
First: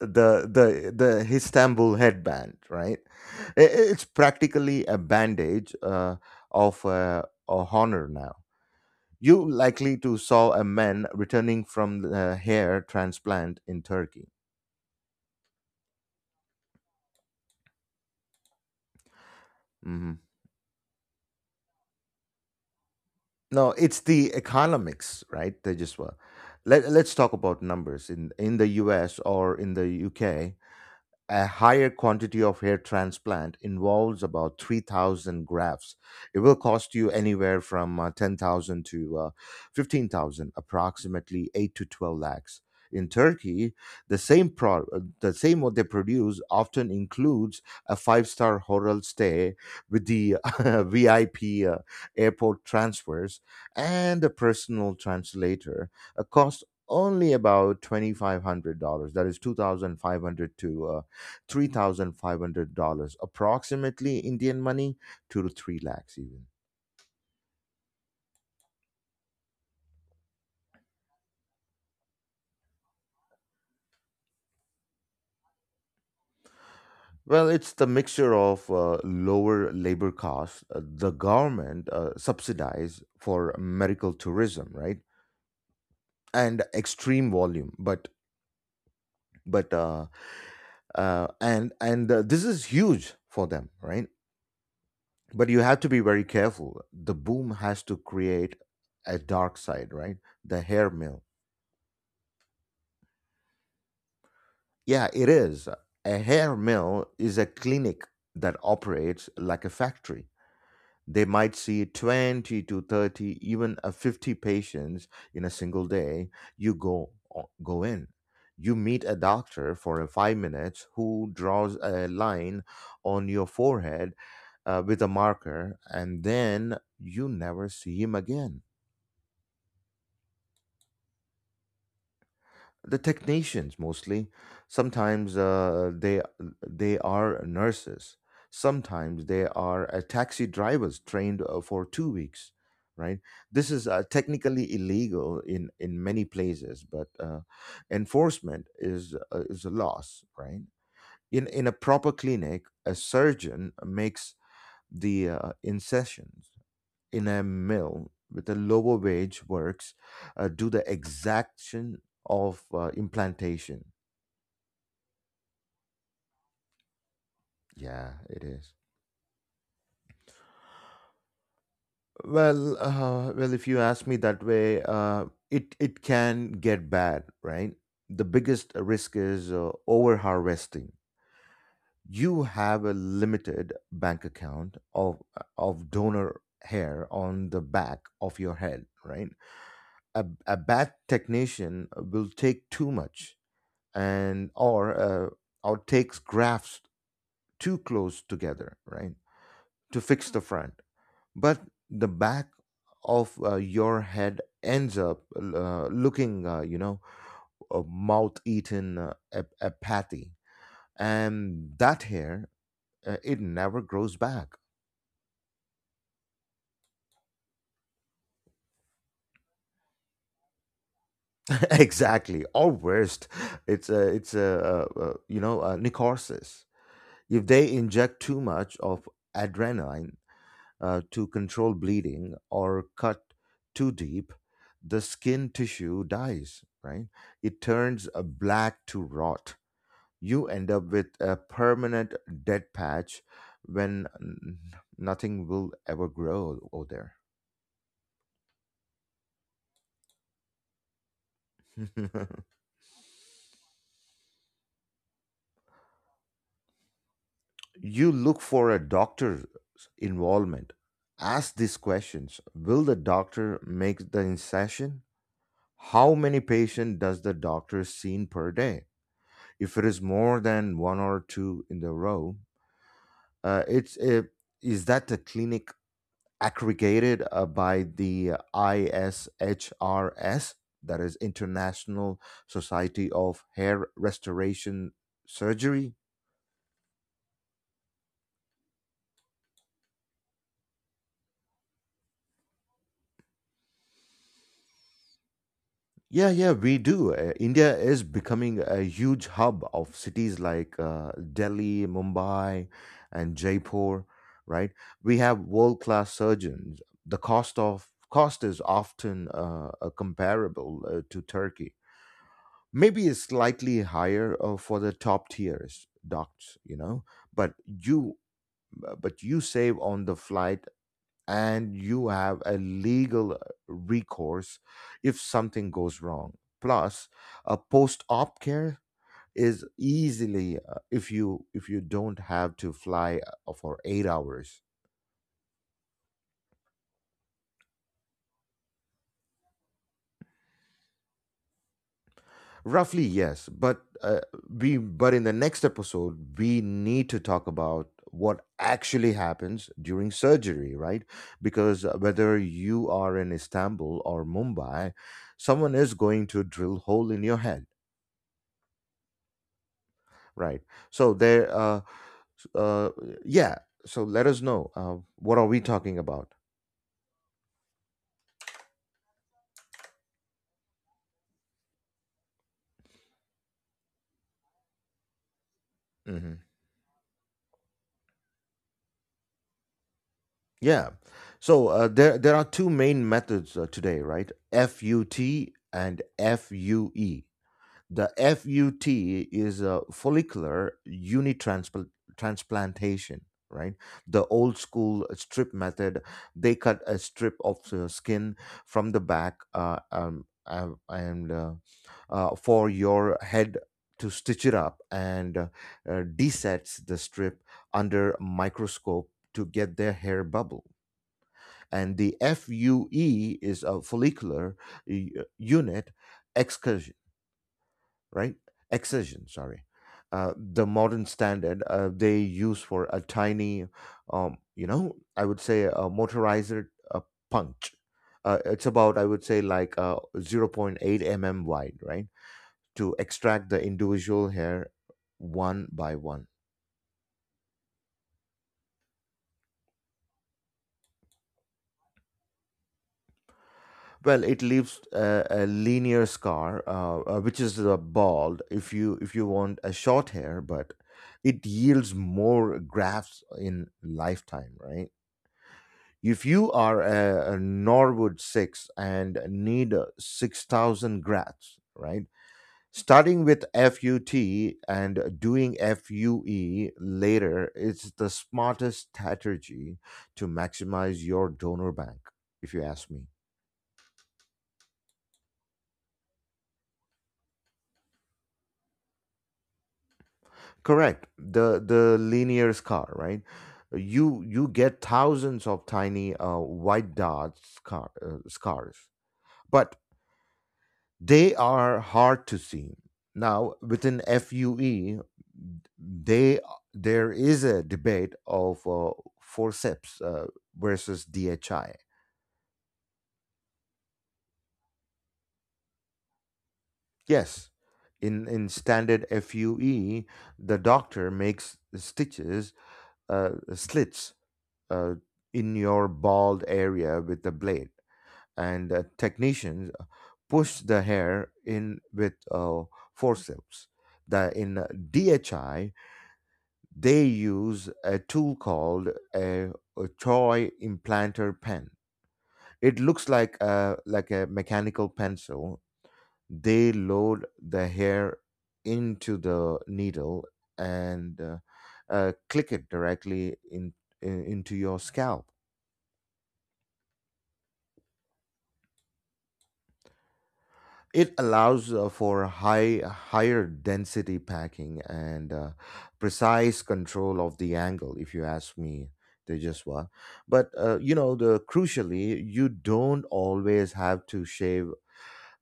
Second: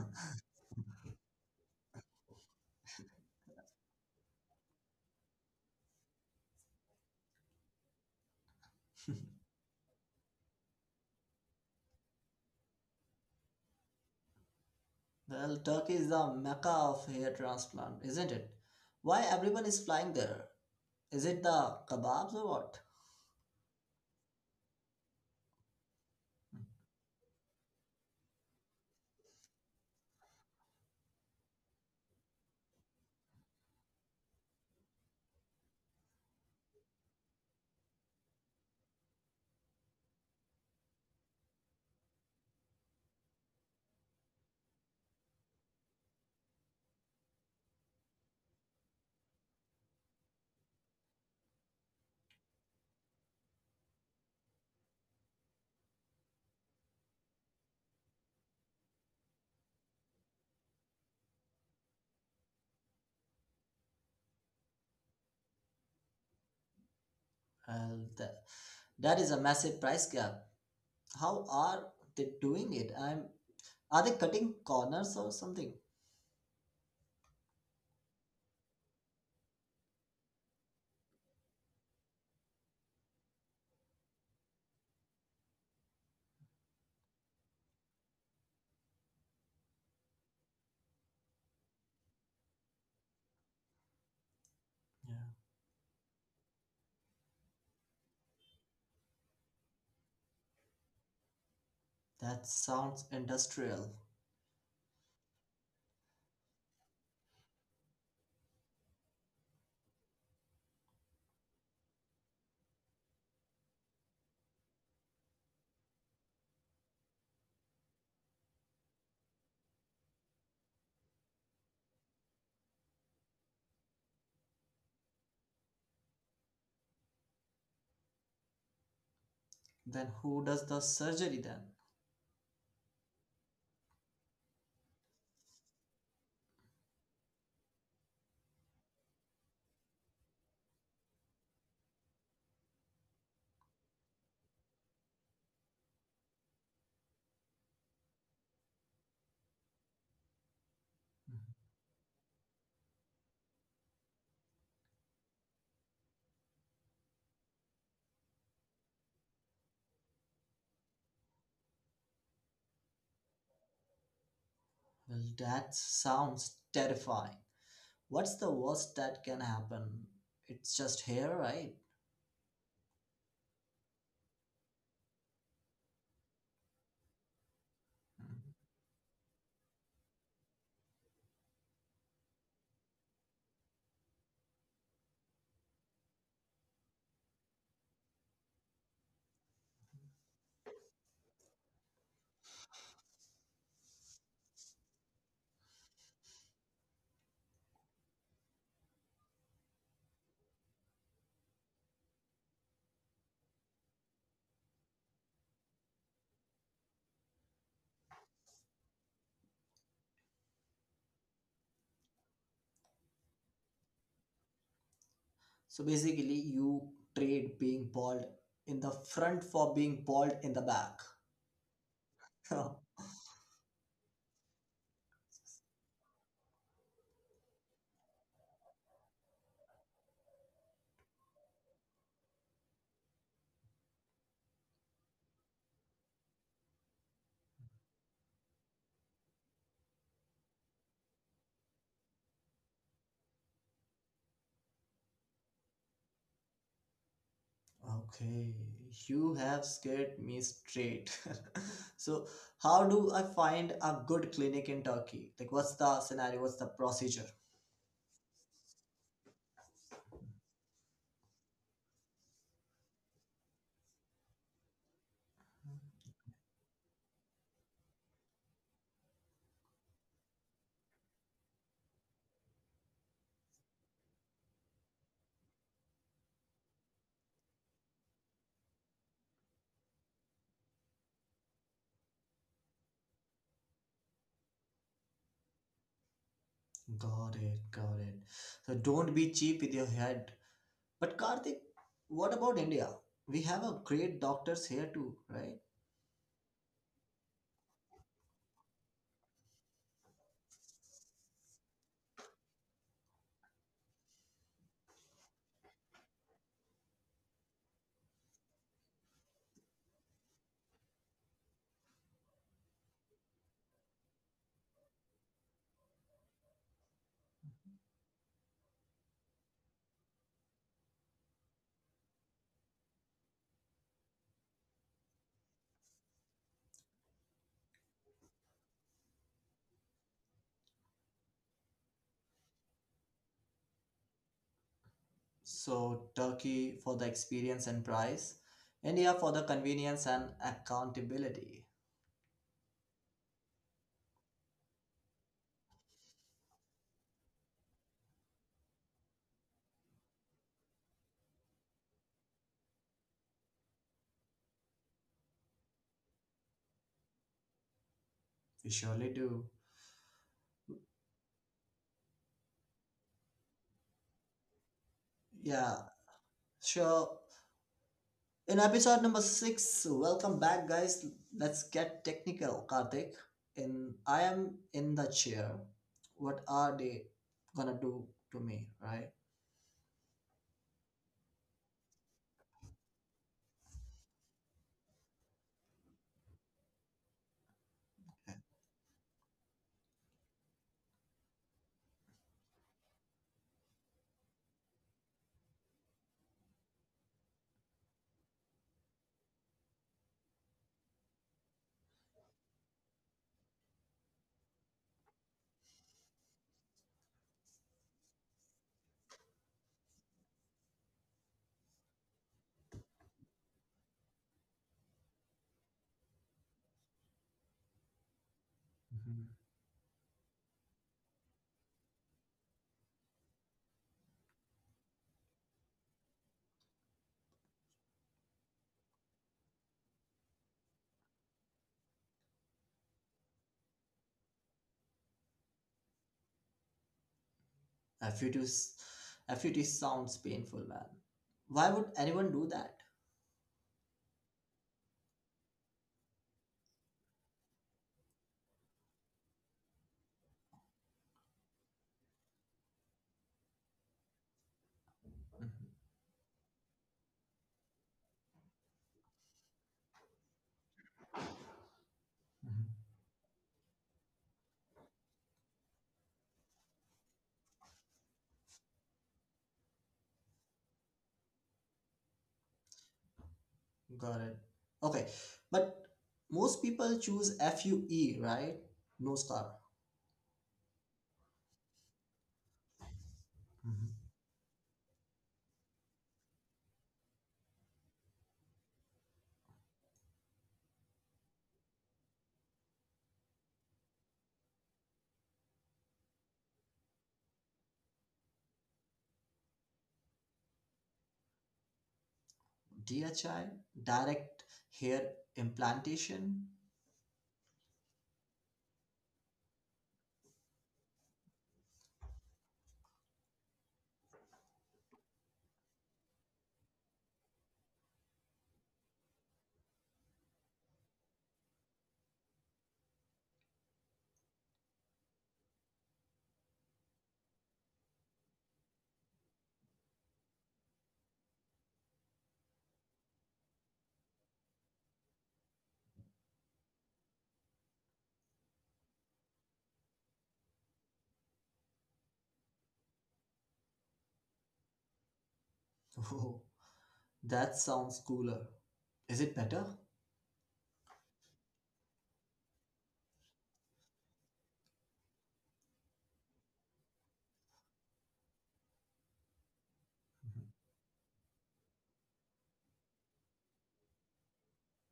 Speaker 1: The Istanbul headband, right? It's practically a bandage of a honor now. You likely to saw a man returning from the hair transplant in Turkey.
Speaker 2: Well, Turkey is the mecca of hair transplant, isn't it? Why everyone is flying
Speaker 1: Mhm.
Speaker 2: there? Is it the kebabs or what?
Speaker 1: No, it's the economics, right? They just were. Let's talk about numbers in the U.S. or in the U.K. A higher quantity of hair transplant involves about 3,000 grafts. It will cost you anywhere from 10,000 to 15,000, approximately 8 to 12 lakhs. In Turkey, the same what they produce often includes a five-star hotel stay with the VIP airport transfers and a personal translator, a cost only about $2,500. That is 2,500 to $3,500, approximately Indian money, two to three lakhs even.
Speaker 2: Well, that is a massive price gap. How are they doing it? I'm are they cutting corners or something?
Speaker 1: Well, it's the mixture of lower labor costs, the government subsidize for medical tourism, right, and extreme volume, but and this is huge for them, right? But you have to be
Speaker 2: Yeah,
Speaker 1: very careful. The boom has to create a dark side, right? The hair mill.
Speaker 2: that sounds industrial.
Speaker 1: Yeah, it is. A hair mill is a clinic that operates like a factory. They might see 20 to 30, even a 50 patients in a single day. You go in. You meet a doctor for a 5 minutes who draws a line on your forehead with a marker, and then you never see him again.
Speaker 2: Then who does the surgery then?
Speaker 1: The technicians, mostly. Sometimes they are nurses. Sometimes they are taxi drivers, trained for 2 weeks, right? This is technically illegal in many places, but enforcement is a loss, right? In a proper clinic, a surgeon makes the incisions. In a mill, with a lower wage works, do the exaction of implantation.
Speaker 2: Well, that sounds terrifying.
Speaker 1: Yeah,
Speaker 2: What's
Speaker 1: it
Speaker 2: the
Speaker 1: is.
Speaker 2: worst that can happen? It's just hair, right?
Speaker 1: Well, if you ask me that way, it can get bad, right? The biggest risk is over harvesting. You have a limited bank account of donor hair on the back of your head, right? A bad technician will take too much, and or takes grafts too close together, right, to fix the front. But the back of your head ends up looking, a mouth-eaten, apathy, and that hair, it never grows back.
Speaker 2: So basically, you trade being bald in the front for being bald in the back.
Speaker 1: Exactly, or
Speaker 2: Okay,
Speaker 1: worst, it's a a necrosis. If they inject too much of adrenaline to control bleeding, or cut too deep, the skin tissue dies, right? It turns black to rot. You end up with a permanent dead patch, when nothing will ever grow over
Speaker 2: you have scared me straight. So,
Speaker 1: there.
Speaker 2: how do I find a good clinic in Turkey? Like, what's the scenario? What's the procedure?
Speaker 1: You look for a doctor's involvement. Ask these questions. Will the doctor make the incision? How many patients does the doctor seen per day? If it is more than one or two in the row, uh, it's it, is that the clinic aggregated by the ISHRS, that is International Society of Hair Restoration Surgery?
Speaker 2: Got it, got it. So, don't be cheap with your head. But, Karthik, what about India? We have a great doctors here too, right?
Speaker 1: Yeah, yeah, we do. India is becoming a huge hub of cities like Delhi, Mumbai, and Jaipur, right? We have world-class surgeons. The cost is often comparable to Turkey. Maybe it's slightly higher for the top tiers docs, but you you save on the flight, and you have a legal recourse if something goes wrong. Plus, a post-op care is easily, if you don't have to fly for 8 hours.
Speaker 2: So, Turkey for the experience and price, India for the convenience and accountability.
Speaker 1: Roughly, yes, but in the next episode we need to talk about what actually happens during surgery, right? Because whether you are in Istanbul or Mumbai, someone is going to drill hole in your head.
Speaker 2: We surely do.
Speaker 1: Right. So there. S- uh, yeah. So let us know. What are we talking
Speaker 2: Yeah,
Speaker 1: about?
Speaker 2: sure. In episode number six, welcome back, guys. Let's get technical, Karthik. In I am in the chair.
Speaker 1: Hmm.
Speaker 2: What are they gonna do to me, right?
Speaker 1: Yeah. So, there are two main methods today, right? FUT and FUE. The FUT is a follicular transplantation, right? The old school strip method, they cut a strip of skin from the back, and for your head, to stitch it up, and desets the strip under microscope to get their hair bubble. And the FUE is a follicular unit, right? Excision,
Speaker 2: Mm-hmm.
Speaker 1: sorry. The modern standard, they use for a tiny, I would say, a motorizer uh punch. It's about, I would say, like, zero point 0.8 mm wide, right? To extract the individual hair one by one.
Speaker 2: FUT, sounds painful, man. Why would anyone do that?
Speaker 1: Well, it leaves a linear scar, which is the bald. If you want a short hair, but it yields more grafts in lifetime, right? If you are a Norwood 6 and need 6,000 grats, right?
Speaker 2: Mhm.
Speaker 1: Starting with FUT and doing FUE later is the smartest strategy to maximize your donor bank, if you ask me.
Speaker 2: Got it. Okay, but most people choose FUE, right? No scar.
Speaker 1: Correct. The linear scar, right? You
Speaker 2: Mhm.
Speaker 1: you get thousands of tiny white scars. But they are hard to see. Now, within FUE, they there is a debate of forceps versus DHI.
Speaker 2: DHI, direct hair implantation.
Speaker 1: Yes, in standard FUE, the doctor makes stitches, slits, uh, in your bald area with a blade, and technicians push the hair in with forceps. The in DHI, they use a tool called a, a toy implanter pen. It looks like a mechanical pencil. They load the hair into the needle, and click it directly in into your scalp.
Speaker 2: Oh, that sounds cooler. Is it better?
Speaker 1: It allows for higher density packing and precise control of the angle, if you ask me, Tejaswa. But the crucially, you don't always have to shave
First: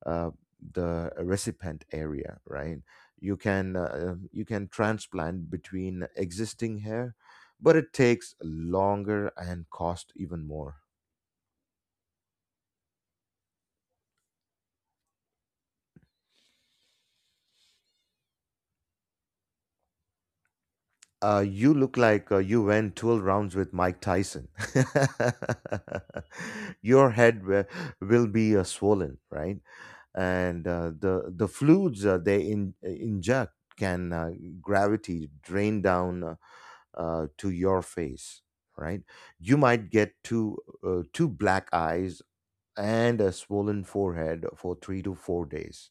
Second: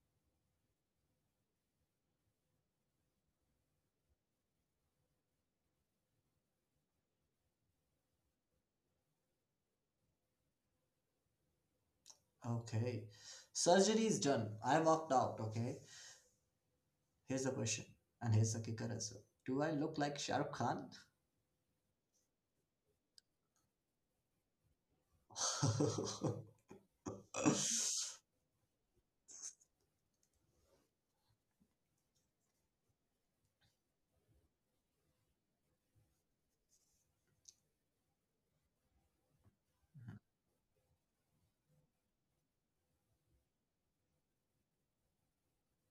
Speaker 1: uh, the recipient area, right? You can transplant between existing hair, but it takes longer and cost even more.
Speaker 2: Okay. Surgery is done. I walked out, okay? Here's the question, and here's the kicker as well. Do I look like Shah Rukh Khan?
Speaker 1: You look like you went 12 rounds with Mike Tyson. Your head will be swollen, right? And the fluids, they inject can gravity drain down to your face, right? You might get two black eyes and a swollen forehead for 3 to 4 days.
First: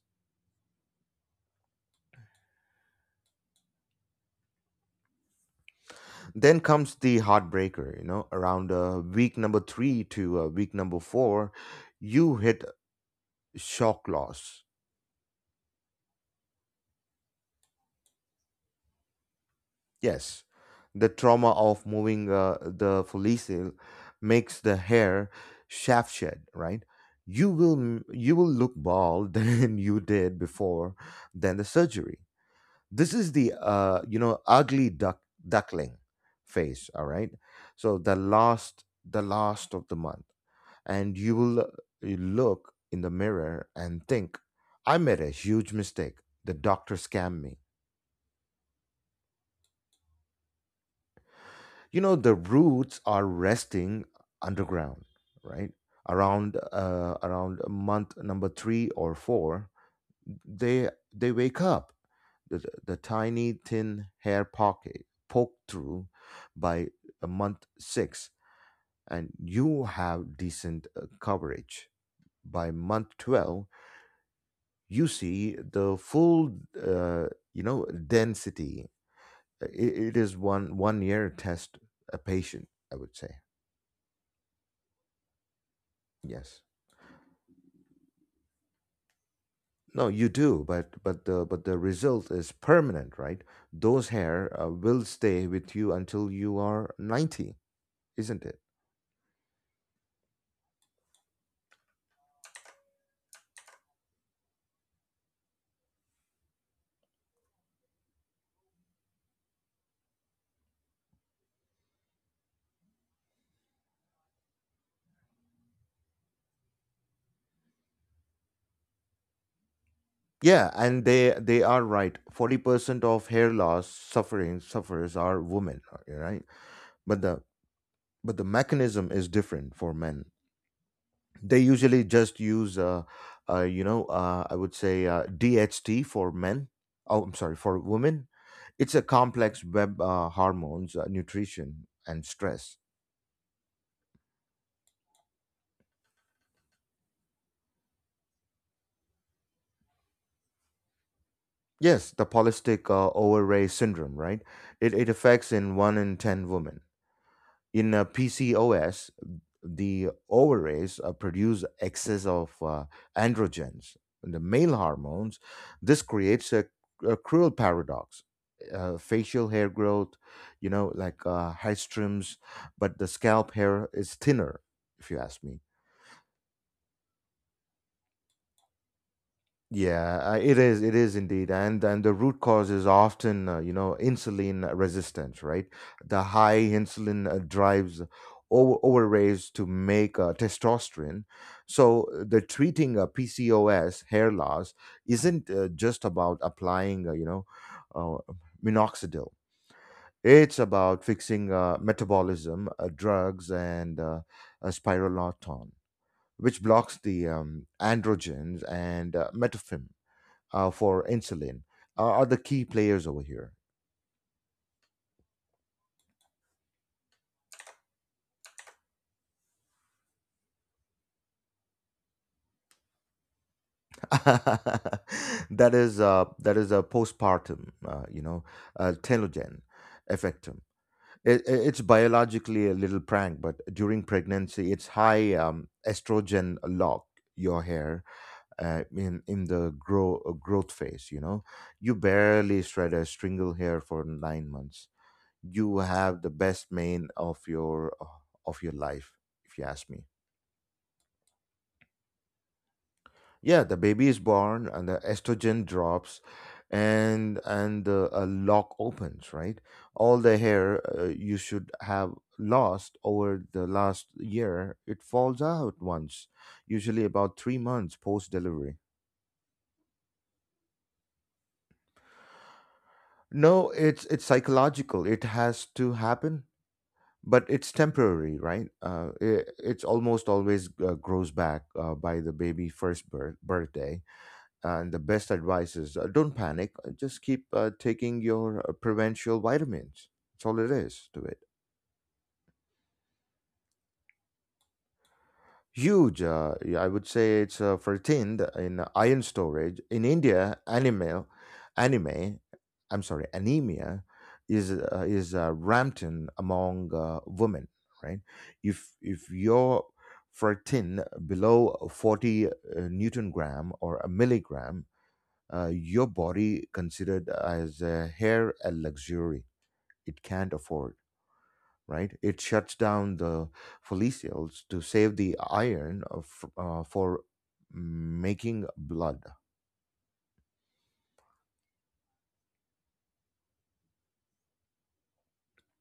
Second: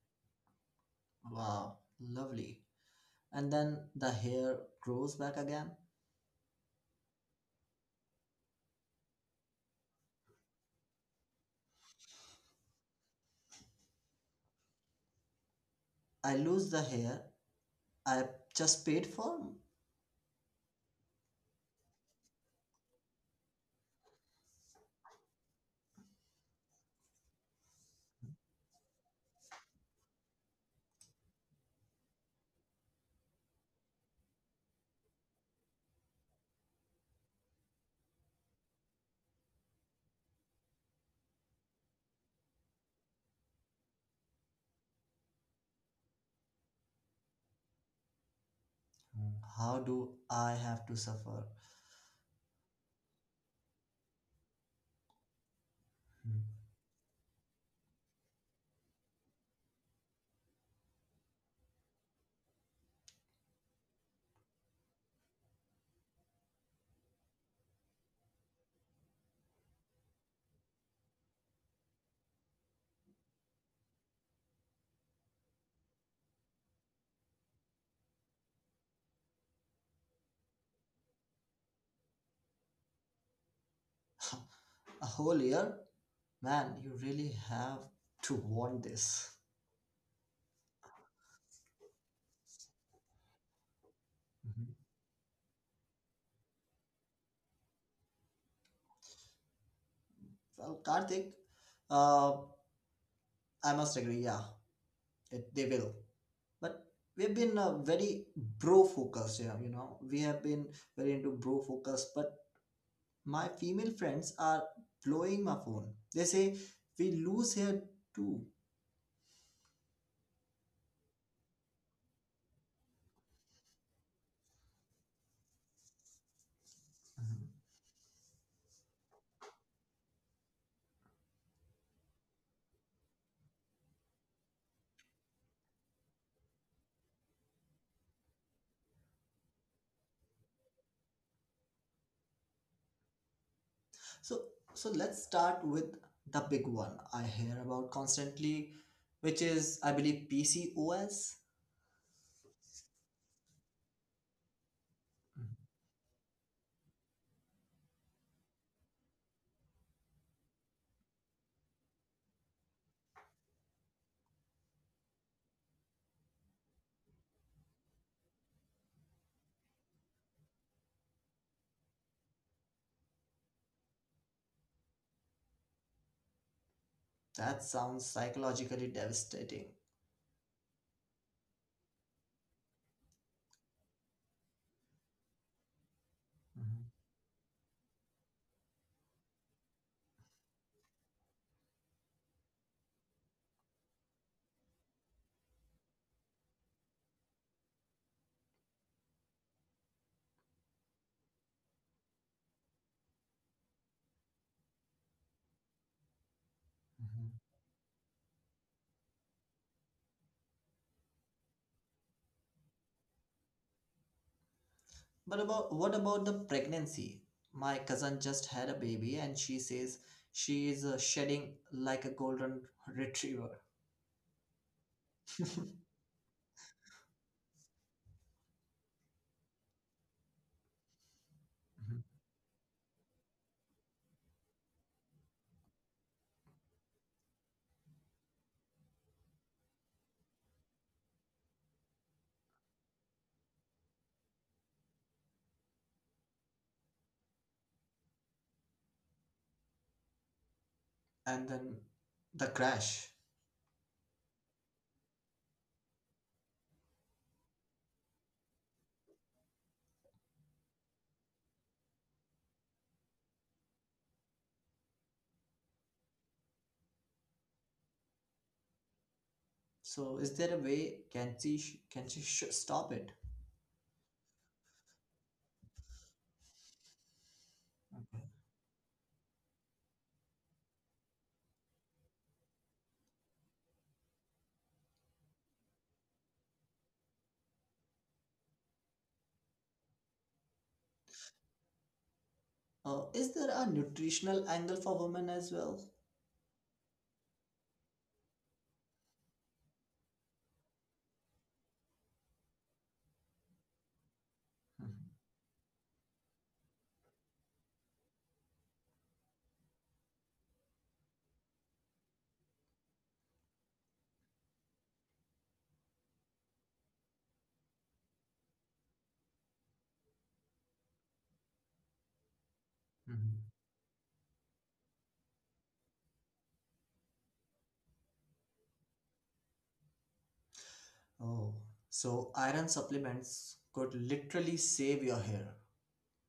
Speaker 2: Wow, lovely. And then the hair grows back again.
Speaker 1: Then comes the heartbreaker, you know, around week number three to week number four, you hit shock loss.
Speaker 2: I lose the hair I just paid for?
Speaker 1: Yes, the trauma of moving the follicle makes the hair shaft shed, right? You will you will look bald than you did before, than the surgery. This is the ugly duckling phase. All right, so the last of the month, and you look in the mirror and think, I made a huge mistake. The doctor scammed me.
Speaker 2: Mm. How do I have to suffer?
Speaker 1: You know, the roots are resting underground, right?
Speaker 2: Mm.
Speaker 1: Around month number three or four, they wake up. The tiny thin hair pocket poked through by a month six, and you have decent coverage. By month 12, you see the full density. It is one year test a patient, I would say.
Speaker 2: A whole year?
Speaker 1: Yes.
Speaker 2: Man, you really have to want this.
Speaker 1: No, you do. But the result is permanent, right? Those hair
Speaker 2: Mhm.
Speaker 1: will stay with you until you are 90, isn't it?
Speaker 2: Well, Karthik, uh, I must agree, yeah, they will. But we've been very bro focused here. We have been very into bro focus, but my female friends are blowing my phone. They say we lose here too.
Speaker 1: Yeah, and they are right. 40% of hair loss suffering sufferers are women, right.
Speaker 2: Mhm.
Speaker 1: But the but the mechanism is different for men. They usually just use I would say DHT for men. Oh, I'm sorry, for women. It's a complex web: hormones, nutrition and stress.
Speaker 2: So, so, let's start with the big one I hear about constantly, which is, I believe, PCOS.
Speaker 1: Yes, the polycystic ovary syndrome, right? it,
Speaker 2: Mhm.
Speaker 1: it affects in 1 in 10 women. In PCOS, the ovaries produce excess of androgens, the male hormones. This creates a cruel paradox. Facial hair growth, you know, like high trims, but the scalp hair is thinner, if you ask me.
Speaker 2: That sounds psychologically devastating.
Speaker 1: Yeah, it is. It is indeed, and the root cause is often, insulin resistance, right? The
Speaker 2: Mhm.
Speaker 1: high insulin drives overraise to make testosterone. So the treating PCOS hair loss isn't just about applying, uh, minoxidil. It's about fixing metabolism, drugs, and spironolactone, which
Speaker 2: Mhm.
Speaker 1: blocks the androgens and metformin for insulin are the key players over here.
Speaker 2: But about what about the pregnancy? My cousin just had a baby, and she says she is shedding like a golden retriever.
Speaker 1: That is a postpartum, telogen effectum. It,
Speaker 2: Mhm.
Speaker 1: it- it's biologically a little prank, but during pregnancy, it's high estrogen lock your hair in the growth phase. You know, you barely shred a single hair for 9 months. You have the best mane of your life, if you ask me.
Speaker 2: And then the crash.
Speaker 1: Yeah, the baby is born and the estrogen drops and the a lock opens, right? All the hair you should have lost over the last year, it falls out once, usually about 3 months post delivery.
Speaker 2: So, is there a way? Can she stop it?
Speaker 1: No, it's psychological. It has to happen, but it's
Speaker 2: Okay.
Speaker 1: temporary, right? It's almost always grows back by the baby first birthday. And the best advice is don't panic, just keep taking your provincial vitamins. That's all it is to it.
Speaker 2: Is there a nutritional angle for women as well?
Speaker 1: Huge, yeah, I would say it's 13 in iron storage. In India, anime, I'm sorry, anemia
Speaker 2: Mhm.
Speaker 1: is rampant among women, right? If your are ferritin below 40 newton gram or a milligram, your body considered as a hair a luxury, it can't afford, right? It shuts
Speaker 2: Mhm.
Speaker 1: down the follicles to save the iron of, for making blood.
Speaker 2: Oh, so iron supplements could literally save your hair.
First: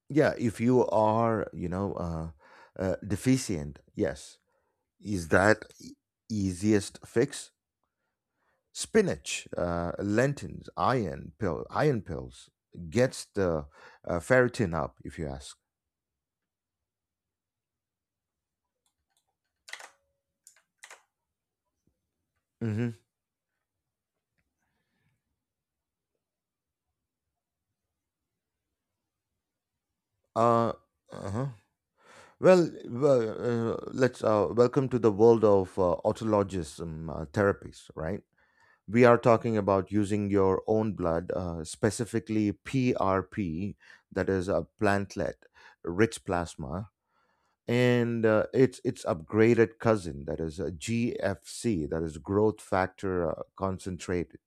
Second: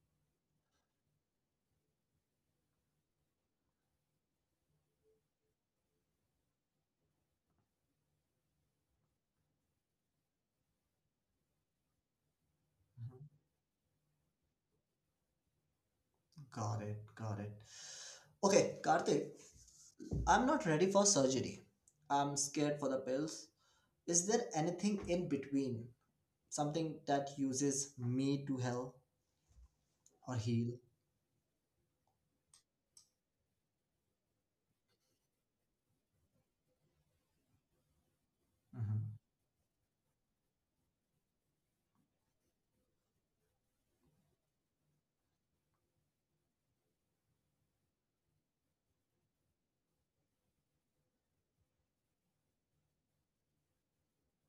Speaker 1: Yeah, if you are deficient, yes. Is that easiest fix? Spinach, lentils, iron pills
Speaker 2: Mhm.
Speaker 1: gets the ferritin up, if you ask.
Speaker 2: Got it, got it. Okay, Karthik, I'm not ready for surgery. I'm scared for the
Speaker 1: Hmm.
Speaker 2: pills. Is there anything in between? Something that uses me to help or
Speaker 1: uh,
Speaker 2: heal?
Speaker 1: uh-huh. Well, let's welcome to the world of autologism therapies, right? We are talking about using your own blood, specifically PRP, that is a plantlet rich plasma, and its upgraded cousin, that is a GFC, that is growth factor concentrated,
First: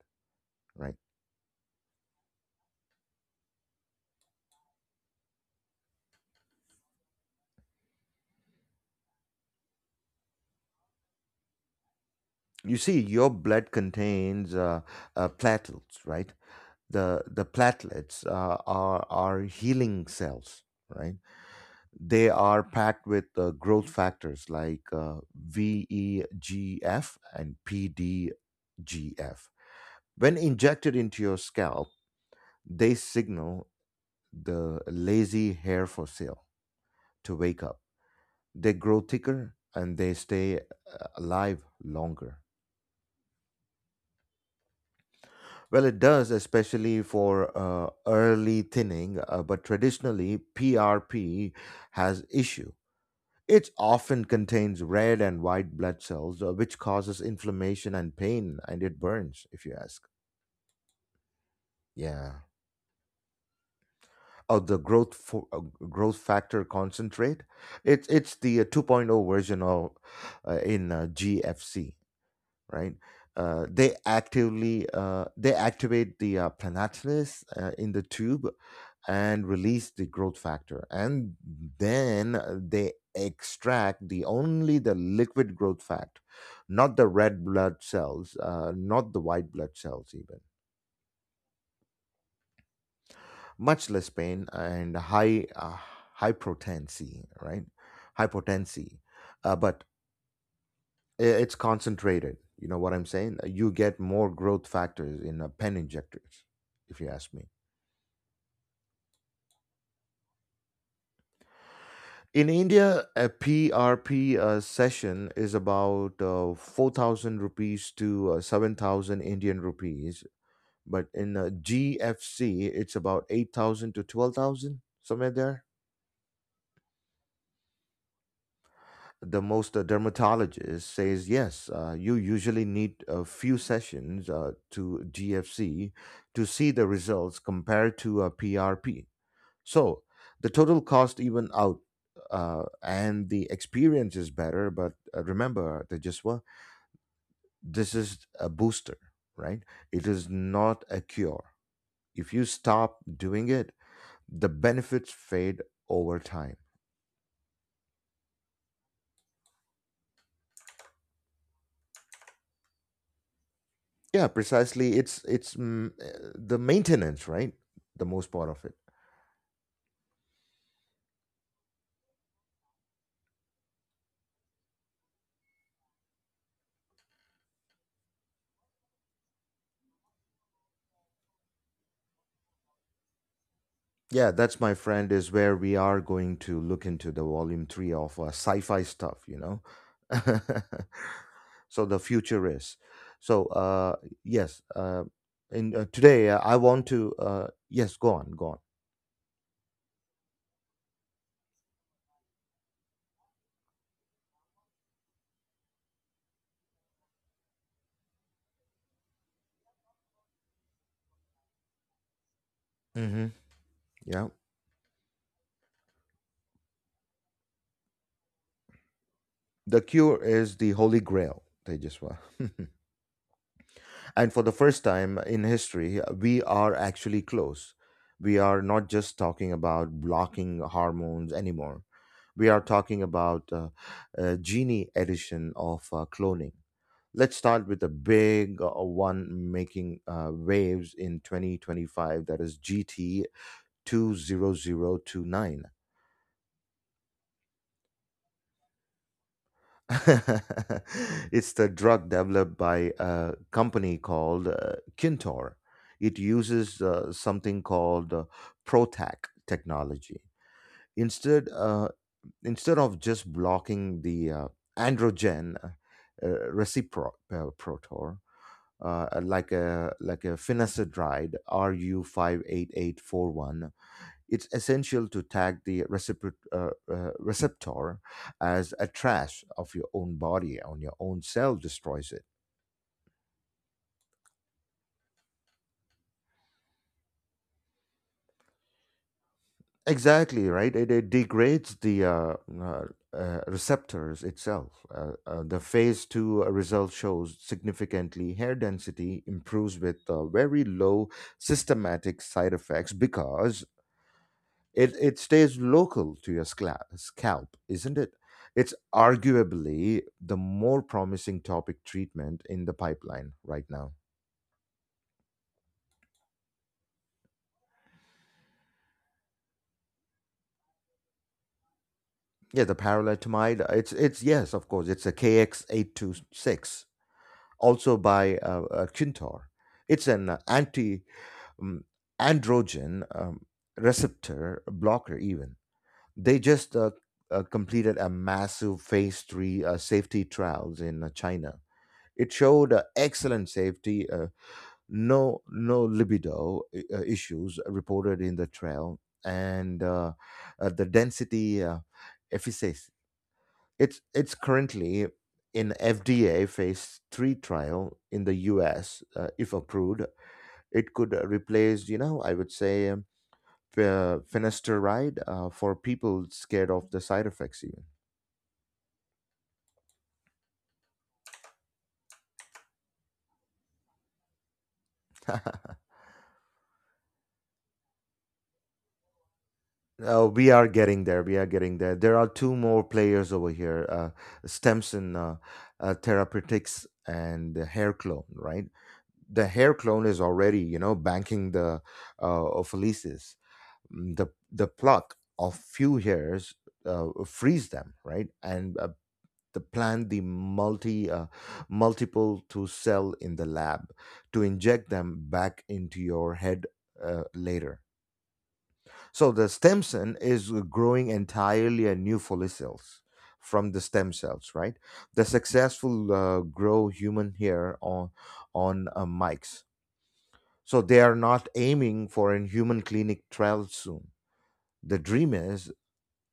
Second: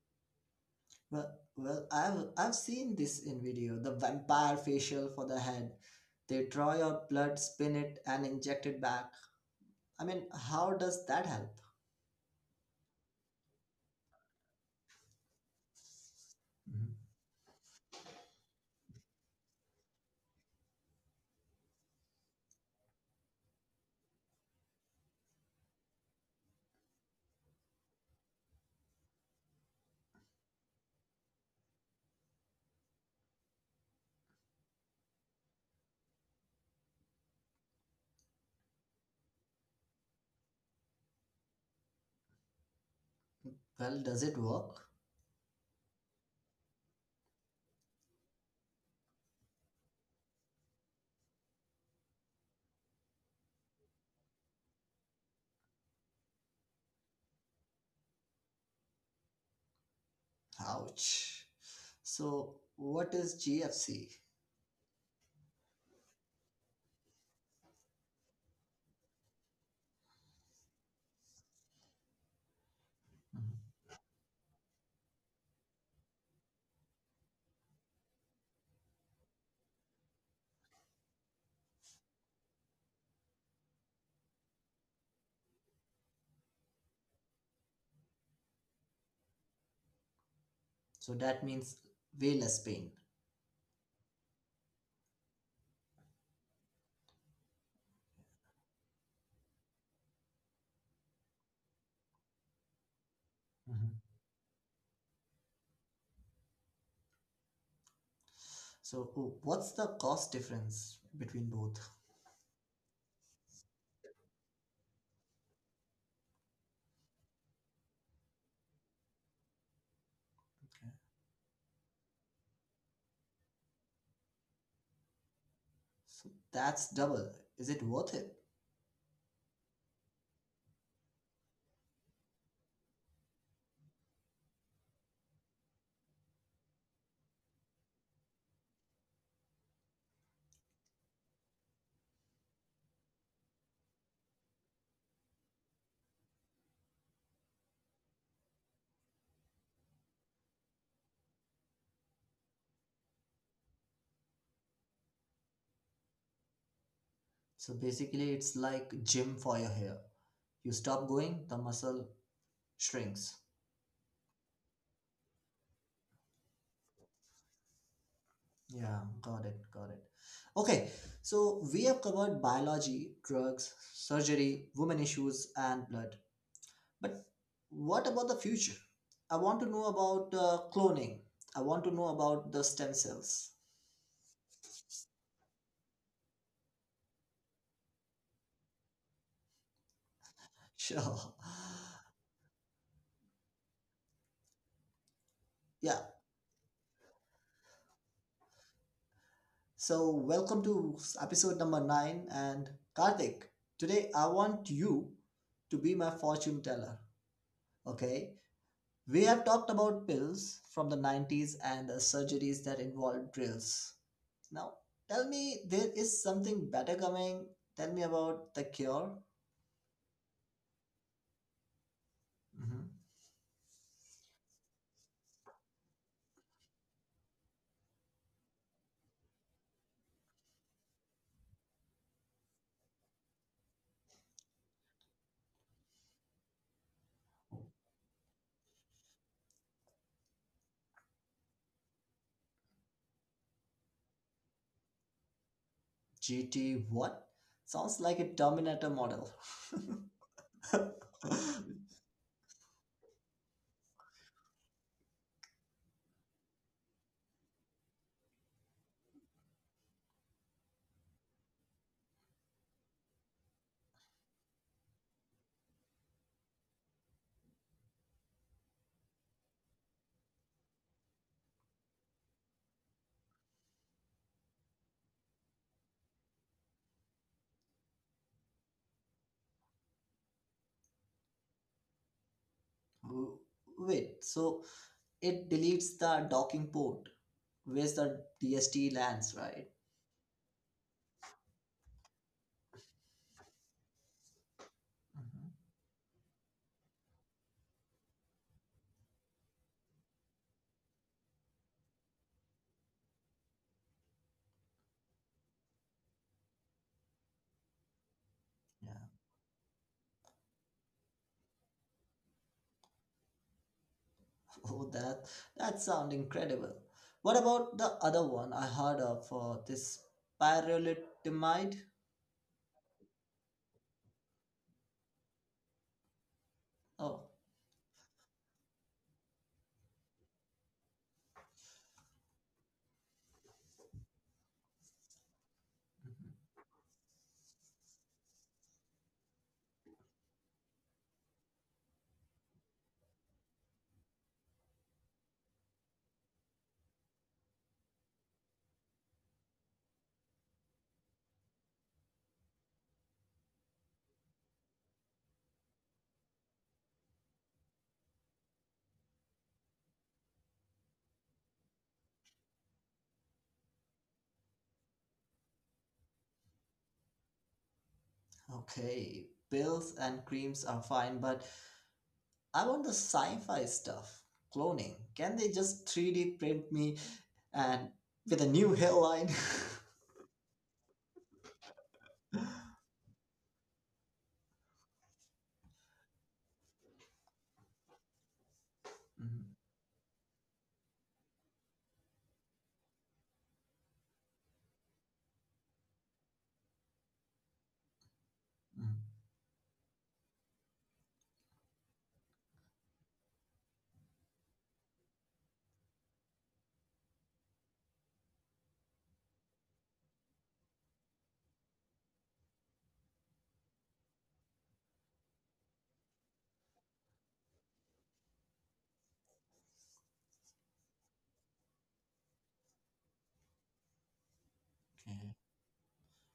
Speaker 1: right?
Speaker 2: Well, I've seen this in video. The vampire facial for the head. They draw your blood, spin it, and inject it back. I mean, how does that help?
Speaker 1: You see, your blood contains platelets, right?
Speaker 2: Mhm.
Speaker 1: The platelets are healing cells, right? They are packed with growth factors like vegf and pdgf. When injected into your scalp, they signal the lazy hair for sale to wake up. They grow thicker and they stay alive longer.
Speaker 2: Well, does it work?
Speaker 1: Well, it does, especially for early thinning, but traditionally, PRP has issue. It often contains red and white blood cells, which causes inflammation and pain, and it burns, if you ask.
Speaker 2: Ouch.
Speaker 1: Yeah.
Speaker 2: So, what is GFC?
Speaker 1: Oh, the growth factor concentrate. It's the 2.0 version of in GFC, right?
Speaker 2: Mhm.
Speaker 1: They activate the planatilus in the tube and release the growth factor, and then they extract the only the liquid growth factor, not the red blood cells, not the white blood cells even.
Speaker 2: So that means way less pain.
Speaker 1: Much less pain and high potency, right? High potency, but it's concentrated. You know what I'm saying? You
Speaker 2: Mhm.
Speaker 1: get more growth factors in pen injectors, if you ask me.
Speaker 2: So, oh, what's the cost difference between both?
Speaker 1: In India, a PRP session is about 4,000 rupees to 7,000 Indian rupees.
Speaker 2: Okay.
Speaker 1: But in GFC, it's about 8,000 to 12,000, somewhere there.
Speaker 2: So that's double. Is it worth it?
Speaker 1: The most dermatologist says, yes, you usually need a few sessions to GFC to see the results compared to a PRP. So the total cost even out, and the experience is better. But remember, Tejaswa, this is a booster, right? It is not a cure. If you stop doing it, the benefits fade over time.
Speaker 2: So basically, it's like gym for your hair. You stop going, the muscle shrinks.
Speaker 1: Yeah, precisely. It's the maintenance, right? The most part of it.
Speaker 2: Yeah, got it, got it. Okay, so we have covered biology, drugs, surgery, women issues, and blood. But what about the future? I want to know about cloning. I want to know about the stem cells.
Speaker 1: Yeah, that's, my friend, is where we are going to look into the volume 3 of sci-fi stuff.
Speaker 2: Sure,
Speaker 1: So the future is. So yes, in
Speaker 2: yeah.
Speaker 1: today I want to yes, go on, go on.
Speaker 2: So welcome to episode number 9, and Karthik, today I want you to be my fortune teller. Okay. We have talked about pills from the 90s and surgeries that involve
Speaker 1: Hmm.
Speaker 2: drills.
Speaker 1: Yeah,
Speaker 2: Now, tell me there is something better coming. Tell me about the cure.
Speaker 1: the cure is the holy grail. They just were.
Speaker 2: Mhm.
Speaker 1: And for the first time in history, we are actually close. We are not just talking about blocking hormones anymore. We are talking about a genie edition of cloning. Let's start with a big one, making waves in 2025, that is GT 20029.
Speaker 2: GT what? Sounds like a Terminator model. W-
Speaker 1: It's the drug developed by a company called Kintor. It uses something called PROTAC technology. Instead, uh, Instead of just blocking the androgen reciprotor, like a finasteride RU 58841. It's essential to tag the receptor as a trash of your own body. On your own cell destroys it.
Speaker 2: Wait, so it deletes the docking port where the DST lands, right?
Speaker 1: Exactly right. It degrades the uh, receptors itself.
Speaker 2: Mhm.
Speaker 1: The phase 2 result shows significantly hair density improves with very low systematic side effects, because it stays local to your scalp, isn't it? It's arguably the more promising topic treatment in the pipeline right now.
Speaker 2: Oh, that sound incredible. What about the other one I heard of for this pyrrolidomide?
Speaker 1: Yeah, the paralitamide. It's yes, of course. It's a KX 826,
Speaker 2: Oh,
Speaker 1: also by Quintor. It's an anti um, androgen receptor blocker. Even they
Speaker 2: mhm.
Speaker 1: just completed a massive phase 3 safety trials in China. It showed excellent safety, no libido issues reported in the trail, and the density efficacy. It's currently in FDA phase 3 trial in the U.S. If approved, it could replace, you know, I would say finasteride for people scared of the side effects even.
Speaker 2: Okay. Pills and creams are fine, but I want the sci-fi stuff. Cloning. Can they just 3D print me and with a new hairline?
Speaker 1: We are getting there. We are getting there. There are two more players over here: Stemson Therapeutics and the Hair Clone. Right,
Speaker 2: Mhm,
Speaker 1: the Hair Clone is already, you know, banking the Ophelices. Mm. The pluck of few hairs frees them, right, and
Speaker 2: mhm.
Speaker 1: the plan the multi multiple to sell in the lab to inject them back into your head later. So the stem cell is growing entirely a new follicles from the stem cells, right? The successful grow human hair on mics. So they are not aiming for a human clinic trial soon. The
Speaker 2: Okay.
Speaker 1: dream is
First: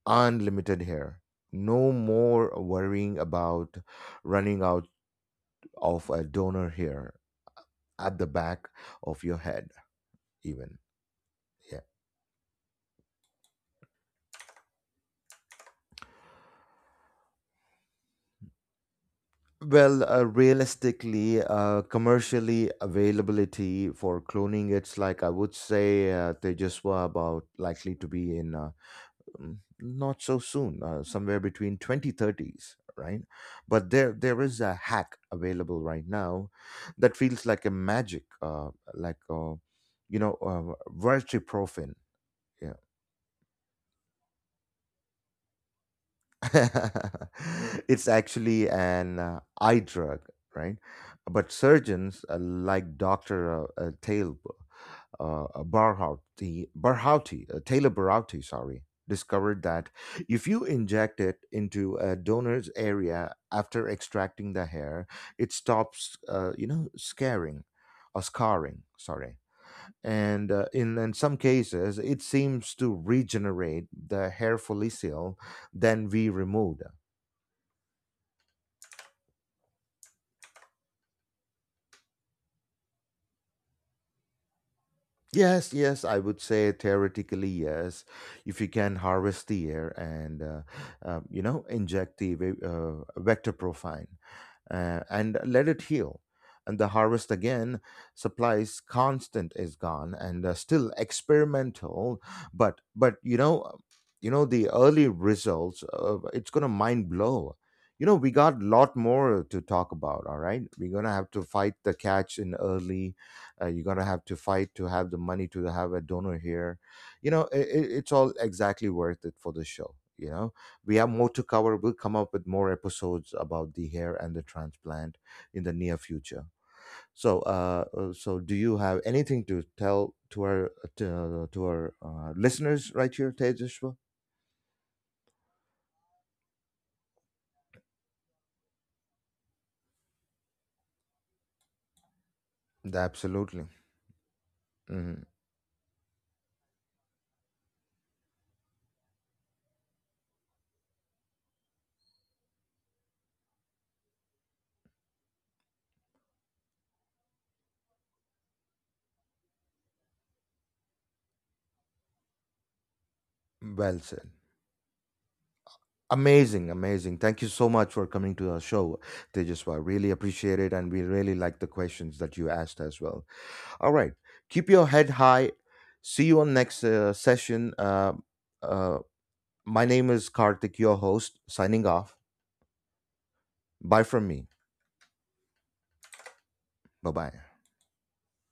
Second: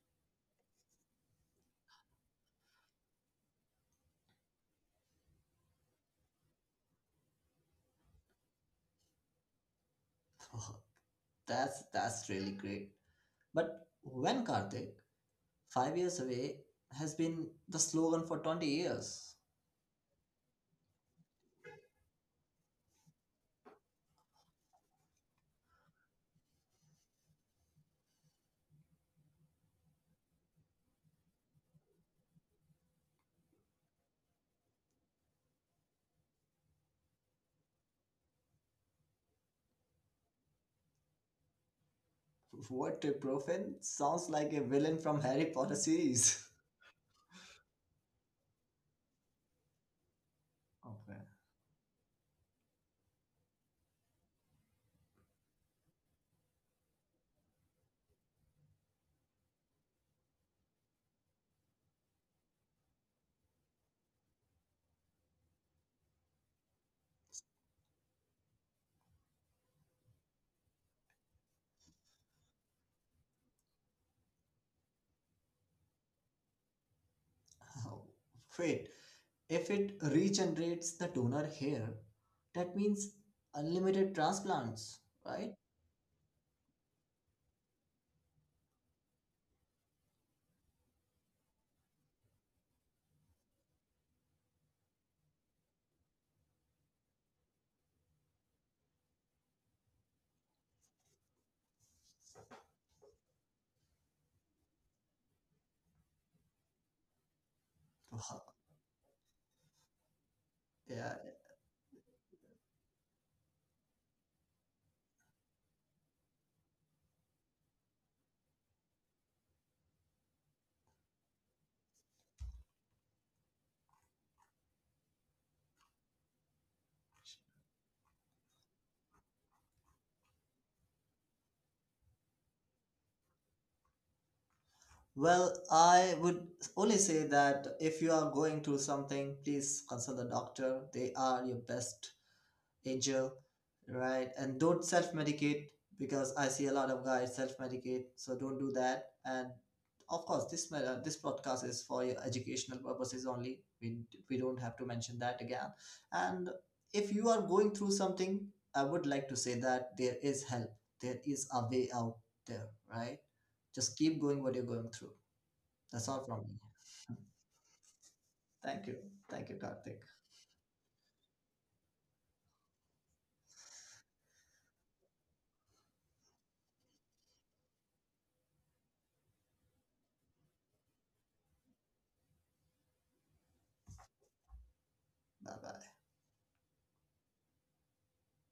Speaker 1: unlimited hair. No more worrying about running out of a donor hair at the back of your head,
Speaker 2: Oh,
Speaker 1: even. Yeah.
Speaker 2: that's really great. But when Karthik, 5 years away, has been the slogan for 20 years.
Speaker 1: Well, realistically, commercially availability for cloning, it's like I would say they just were about likely to be in not so soon, somewhere between 2030s, right? But there is a hack available right now that feels like a magic, like vertiprofen.
Speaker 2: What Ibuprofen sounds like a villain from Harry Potter series.
Speaker 1: It's actually an eye drug, right?
Speaker 2: Okay.
Speaker 1: But surgeons like Dr. Taylor Barhouti, Barhouti, Taylor Barhouti, sorry, discovered that if you inject it into a donor's area after extracting the hair, it stops, scaring or scarring, sorry. And in some cases, it seems to regenerate the hair follicle then we removed.
Speaker 2: Oh, wait, if it regenerates the donor hair, that means unlimited transplants, right?
Speaker 1: Yes, yes, I would say theoretically, yes. If you can harvest the air and, inject the vector profile and let it heal. And the harvest again supplies constant is gone and still experimental, but you know the early results. It's gonna mind blow. You know we
Speaker 2: Wow,
Speaker 1: got a lot more to talk about. All right, we're gonna
Speaker 2: yeah.
Speaker 1: have to fight the catch in early. You're gonna have to fight to have the money to have a donor here, you know it, it's all exactly worth it for the show. We have more to cover. We'll come up with more episodes about the hair and the transplant in the near future. So so do you have anything to tell to to our listeners right here, Tejashwa?
Speaker 2: Well, I would only say that if you are going through something, please consult the doctor. They are your best angel,
Speaker 1: Absolutely.
Speaker 2: right? And don't self
Speaker 1: Hmm.
Speaker 2: medicate because I see a lot of guys self medicate, so don't do that. And of course, this podcast is for your educational purposes only. We don't have to mention that again. And if you are going through something, I would like to say that there is help. There is a way out there, right? Just
Speaker 1: Well
Speaker 2: keep
Speaker 1: said.
Speaker 2: going what you're going through. That's all from me.
Speaker 1: Amazing, amazing. Thank you so much for coming to our
Speaker 2: Thank you.
Speaker 1: show,
Speaker 2: Thank you,
Speaker 1: Tejaswa.
Speaker 2: Karthik.
Speaker 1: Really appreciate it. And we really like the questions that you asked as well. All right. Keep your head high. See you on next session. Uh, my name is Karthik, your host, signing off. Bye from me.
Speaker 2: Bye bye.
Speaker 1: Bye bye.